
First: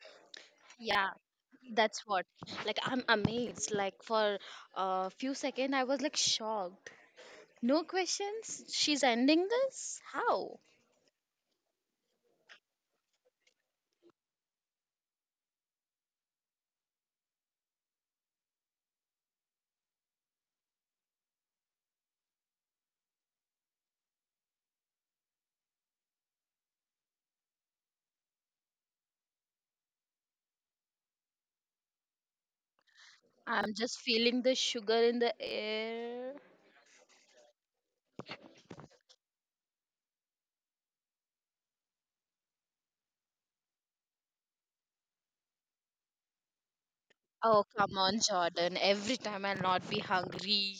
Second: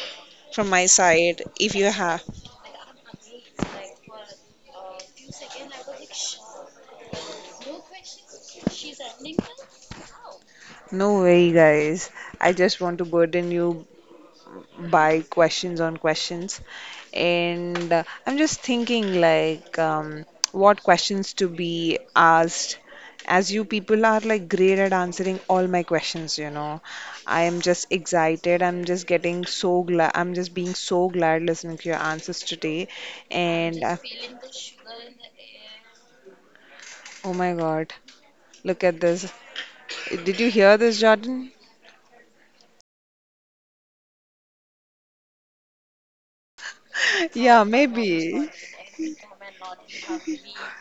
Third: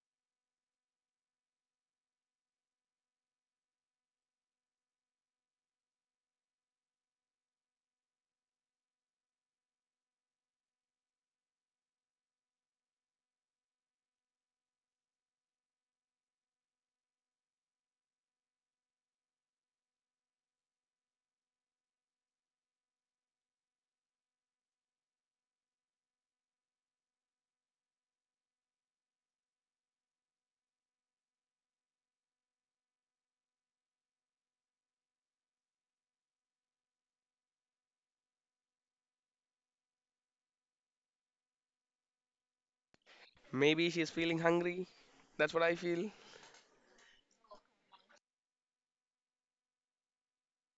S1: from my
S2: Yeah,
S1: side. If you
S2: that's
S1: have.
S2: what, like I'm amazed. Like for a few seconds I was like shocked. No questions, she's ending this, how?
S1: No way, guys. I just want to burden you by questions on questions. And I'm just thinking, like, what questions to be asked. As you people are like great at answering all my questions, you know. I am just excited. I'm just getting so glad. I'm just being so glad listening to your answers today.
S2: I'm
S1: And
S2: just feeling the sugar in the air.
S1: oh my God, look at this. Did you hear this, Jordan?
S3: Maybe she's feeling hungry. That's what I feel.
S1: Yeah,
S2: Oh, come on,
S1: maybe.
S2: Jordan. Every time I'll not be hungry.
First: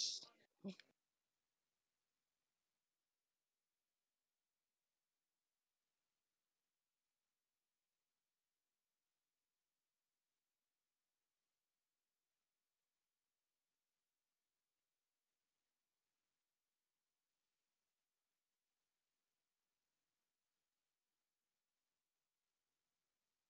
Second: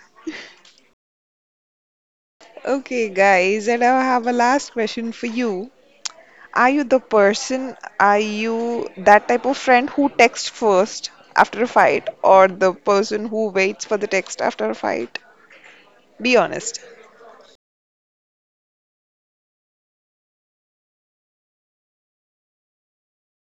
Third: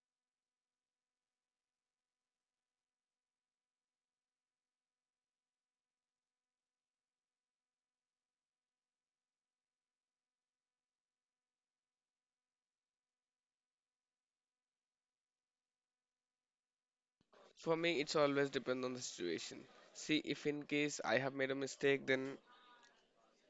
S1: Okay, guys, and I have a last question for you. Are you the person, are you that type of friend who texts first after a fight, or the person who waits for the text after a fight? Be honest.
S3: For me, it's always depend on the situation. See, if in case I have made a mistake, then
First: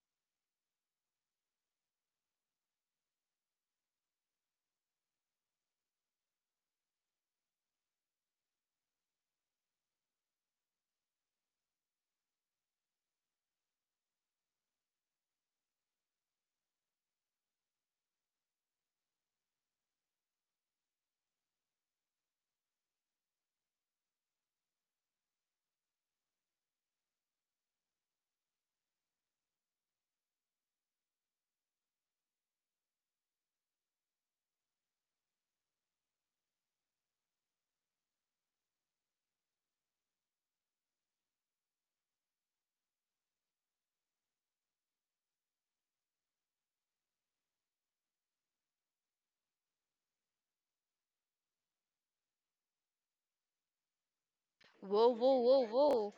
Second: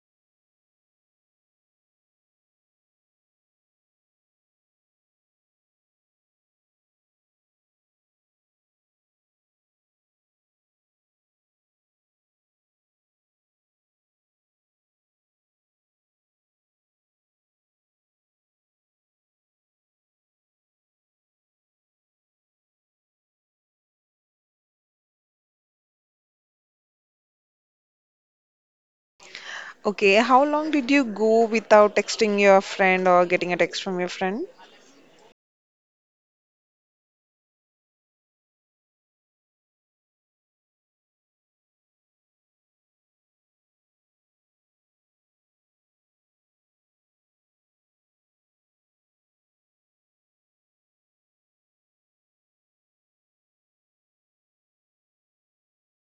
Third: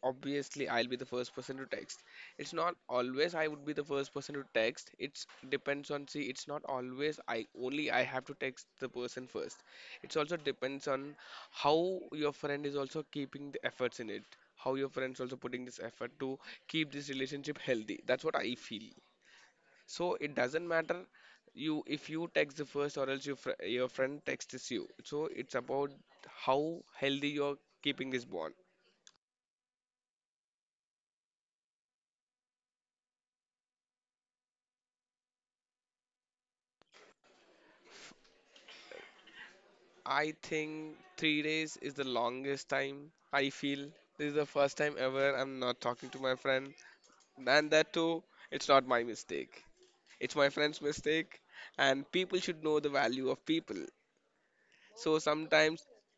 S3: obviously I'll be the first person to text. It's not always I would be the first person to text. It's depends on See, it's not always I have to text the person first. It's also depends on how your friend is also keeping the efforts in it. How your friends also putting this effort to keep this relationship healthy. That's what I feel. So it doesn't matter you if you text the first or else your your friend texts you. So it's about how healthy you're keeping this bond.
S1: Okay, how long did you go without texting your friend or getting a text from your friend?
S3: I think 3 days is the longest time, I feel. This is the first time ever I'm not talking to my friend. And that too, it's not my mistake. It's my friend's mistake. And people should know the value of people.
S2: Whoa,
S3: So
S2: whoa, whoa,
S3: sometimes,
S2: whoa.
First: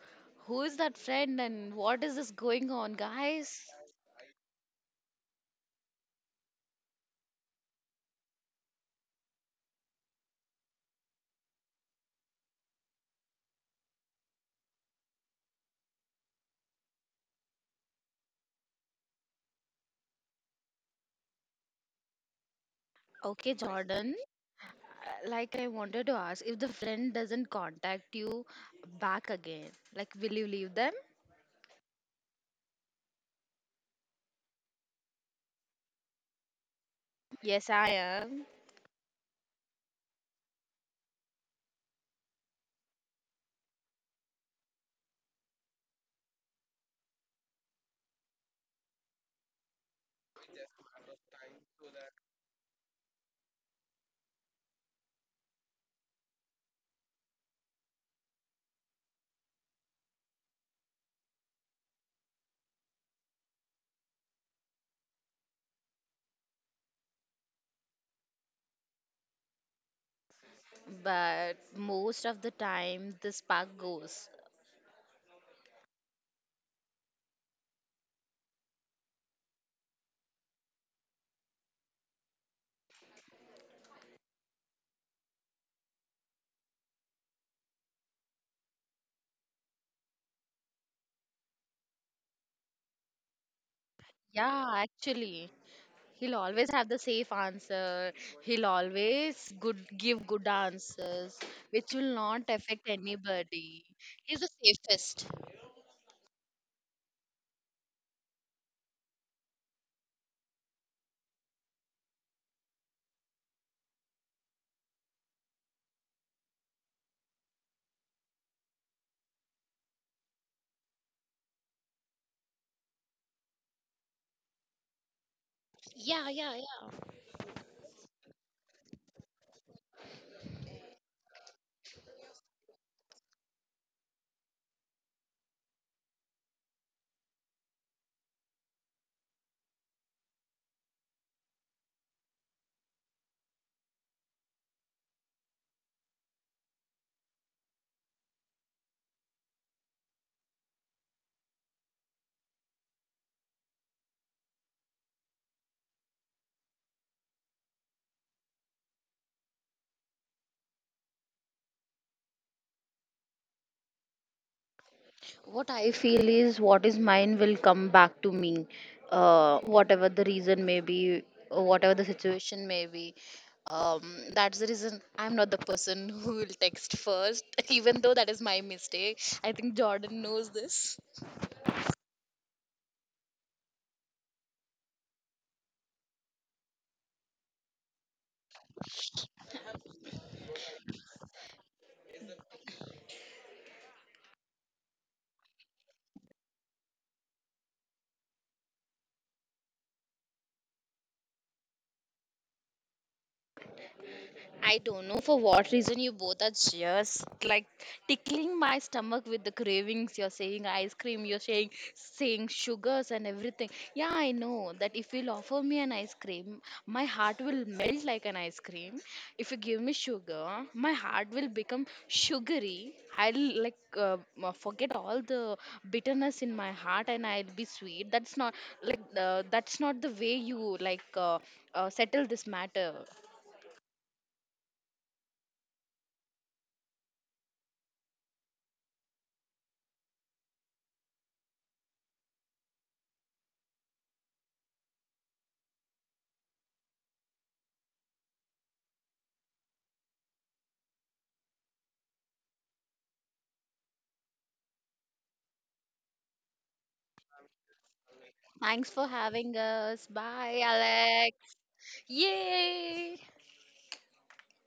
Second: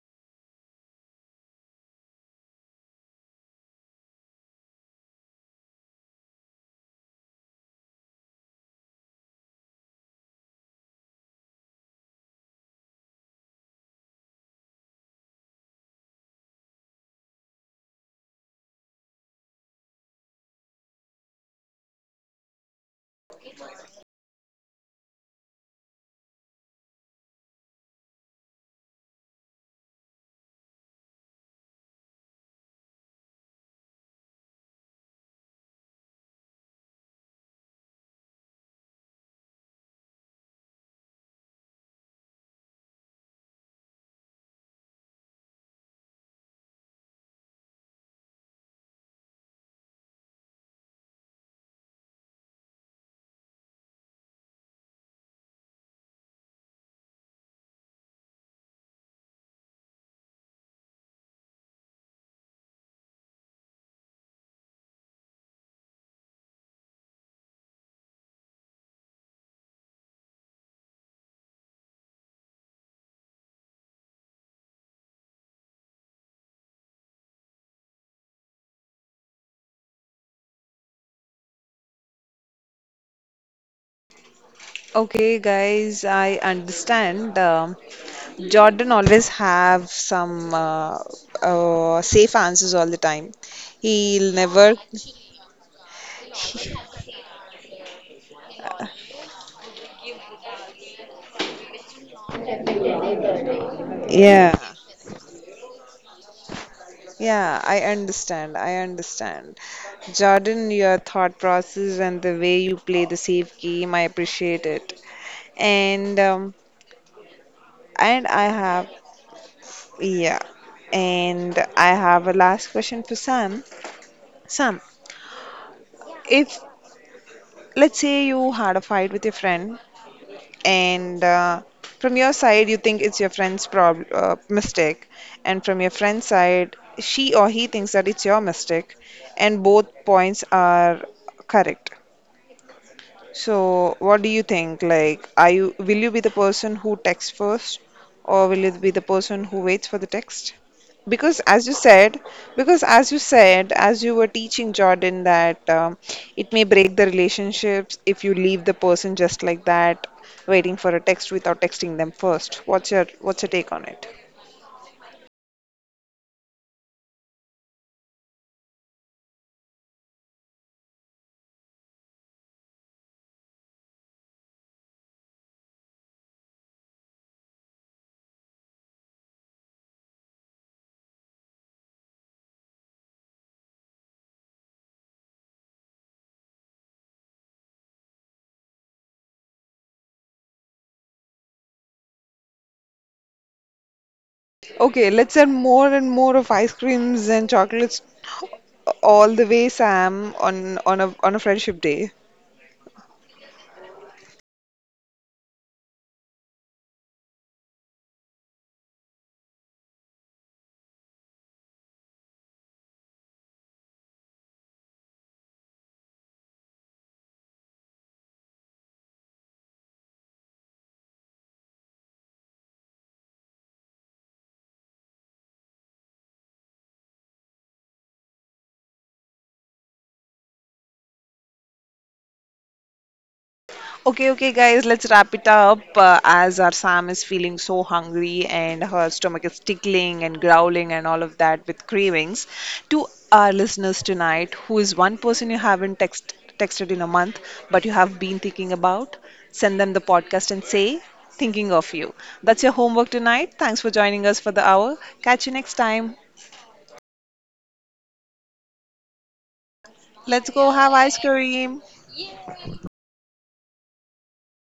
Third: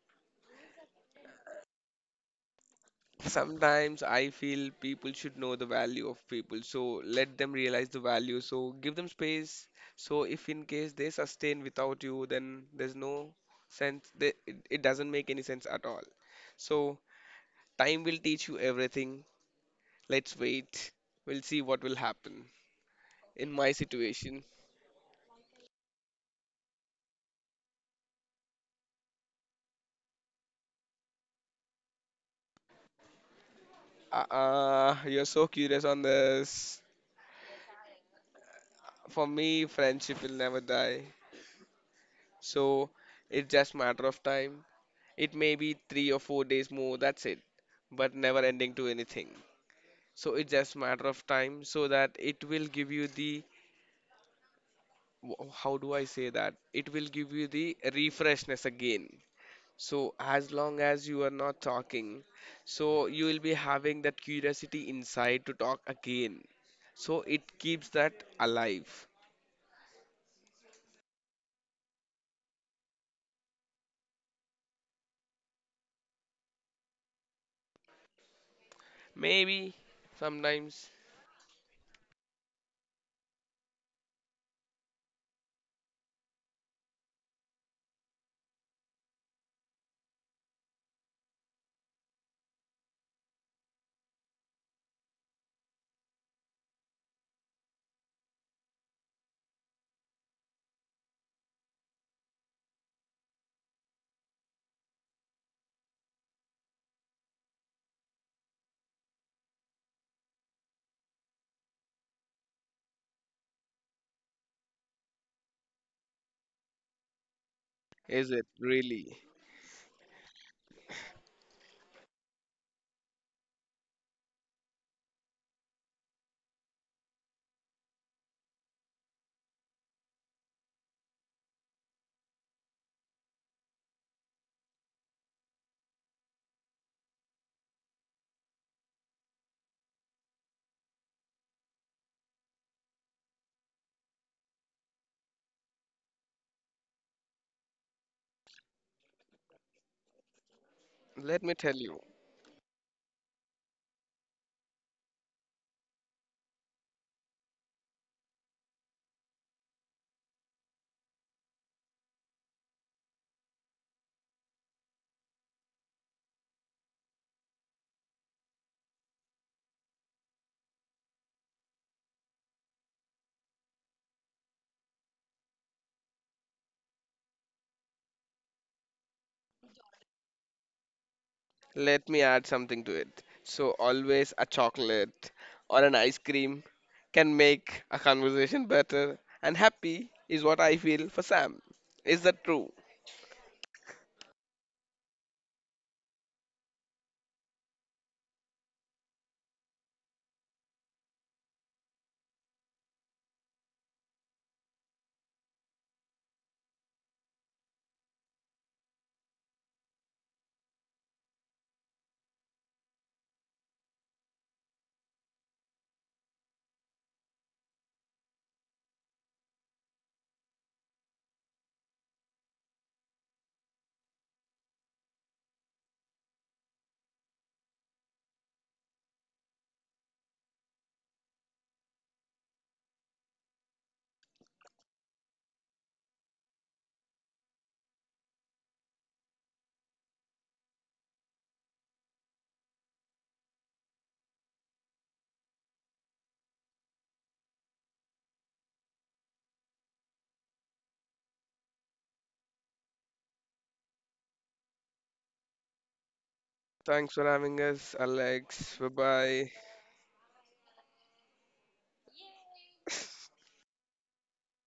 S2: Who is that friend and what is this going on, guys?
S3: sometimes I feel people should know the value of people. So let them realize the value. So give them space. So if in case they sustain without you, then there's no sense. It doesn't make any sense at all. So time will teach you everything. Let's wait. We'll see what will happen in
S2: Okay,
S3: my
S2: Jordan.
S3: situation.
S2: Like I wanted to ask, if the friend doesn't contact you back again, like will you leave them?
S3: You're so curious on this.
S2: Yes, I am.
S3: For me, friendship will never die. So it's just matter of time. It may be 3 or 4 days more. That's it. But never ending to anything. So it's just matter of time. So that it will give you the, how do I say that? It will give you the refreshness again. So, as long as you are not talking, so you will be having that curiosity inside to talk again. So, it keeps that alive.
S2: But most of the time, the spark goes.
S3: Maybe sometimes.
S1: Okay, guys, I understand. Jordan always have some safe answers all the time. He'll never.
S2: Yeah, actually. He'll always have the safe answer. He'll always good give good answers, which will not affect anybody. He's the
S1: Yeah.
S2: safest.
S1: Yeah, I understand. I understand. Jordan, your thought process and the way you play the safe game, I appreciate it. And
S3: Is
S1: I
S3: it
S1: have
S3: really?
S1: yeah, and I have a last question for Sam. Sam,
S2: Yeah, yeah,
S1: if
S2: yeah.
S1: let's say you had a fight with your friend, and from your side you think it's your friend's prob mistake, and from your friend's side she or he thinks that it's your mistake, and both points are correct. So, what do you think? Like, are you will you be the person who texts first, or will you be the person who waits for the text? Because
S3: Let me
S1: as you
S3: tell you.
S1: said, because as you said, as you were teaching Jordan that it may break the relationships if you leave the person just like that, waiting for a text without texting them first. What's your take on it?
S2: What I feel is what is mine will come back to me, whatever the reason may be, or whatever the situation may be. That's the reason I'm not the person who will text first, even though that is my mistake. I think Jordan knows this.
S3: Let me add something to it. So, always a chocolate or an ice cream can make a conversation better and happy, is what I feel for Sam. Is that true?
S1: Okay, let's add more and more of ice creams and chocolates all the way, Sam, on a friendship day.
S2: I don't know for what reason you both are just like tickling my stomach with the cravings. You're saying ice cream, you're saying sugars and everything. Yeah, I know that if you'll offer me an ice cream, my heart will melt like an ice cream. If you give me sugar, my heart will become sugary. I'll like forget all the bitterness in my heart and I'll be sweet. That's not like, that's not the way you like settle this matter.
S1: Okay, okay, guys, let's wrap it up as our Sam is feeling so hungry and her stomach is tickling and growling and all of that with cravings. To our listeners tonight, who is one person you haven't texted in a month but you have been thinking about, send them the podcast and say, thinking of you. That's your homework tonight. Thanks for joining us for the hour. Catch you next time.
S3: Thanks for having us, Alex.
S2: Thanks for
S3: Bye
S2: having us.
S1: Let's
S2: Bye,
S1: go have ice
S2: Alex.
S1: cream.
S3: bye.
S2: Yay!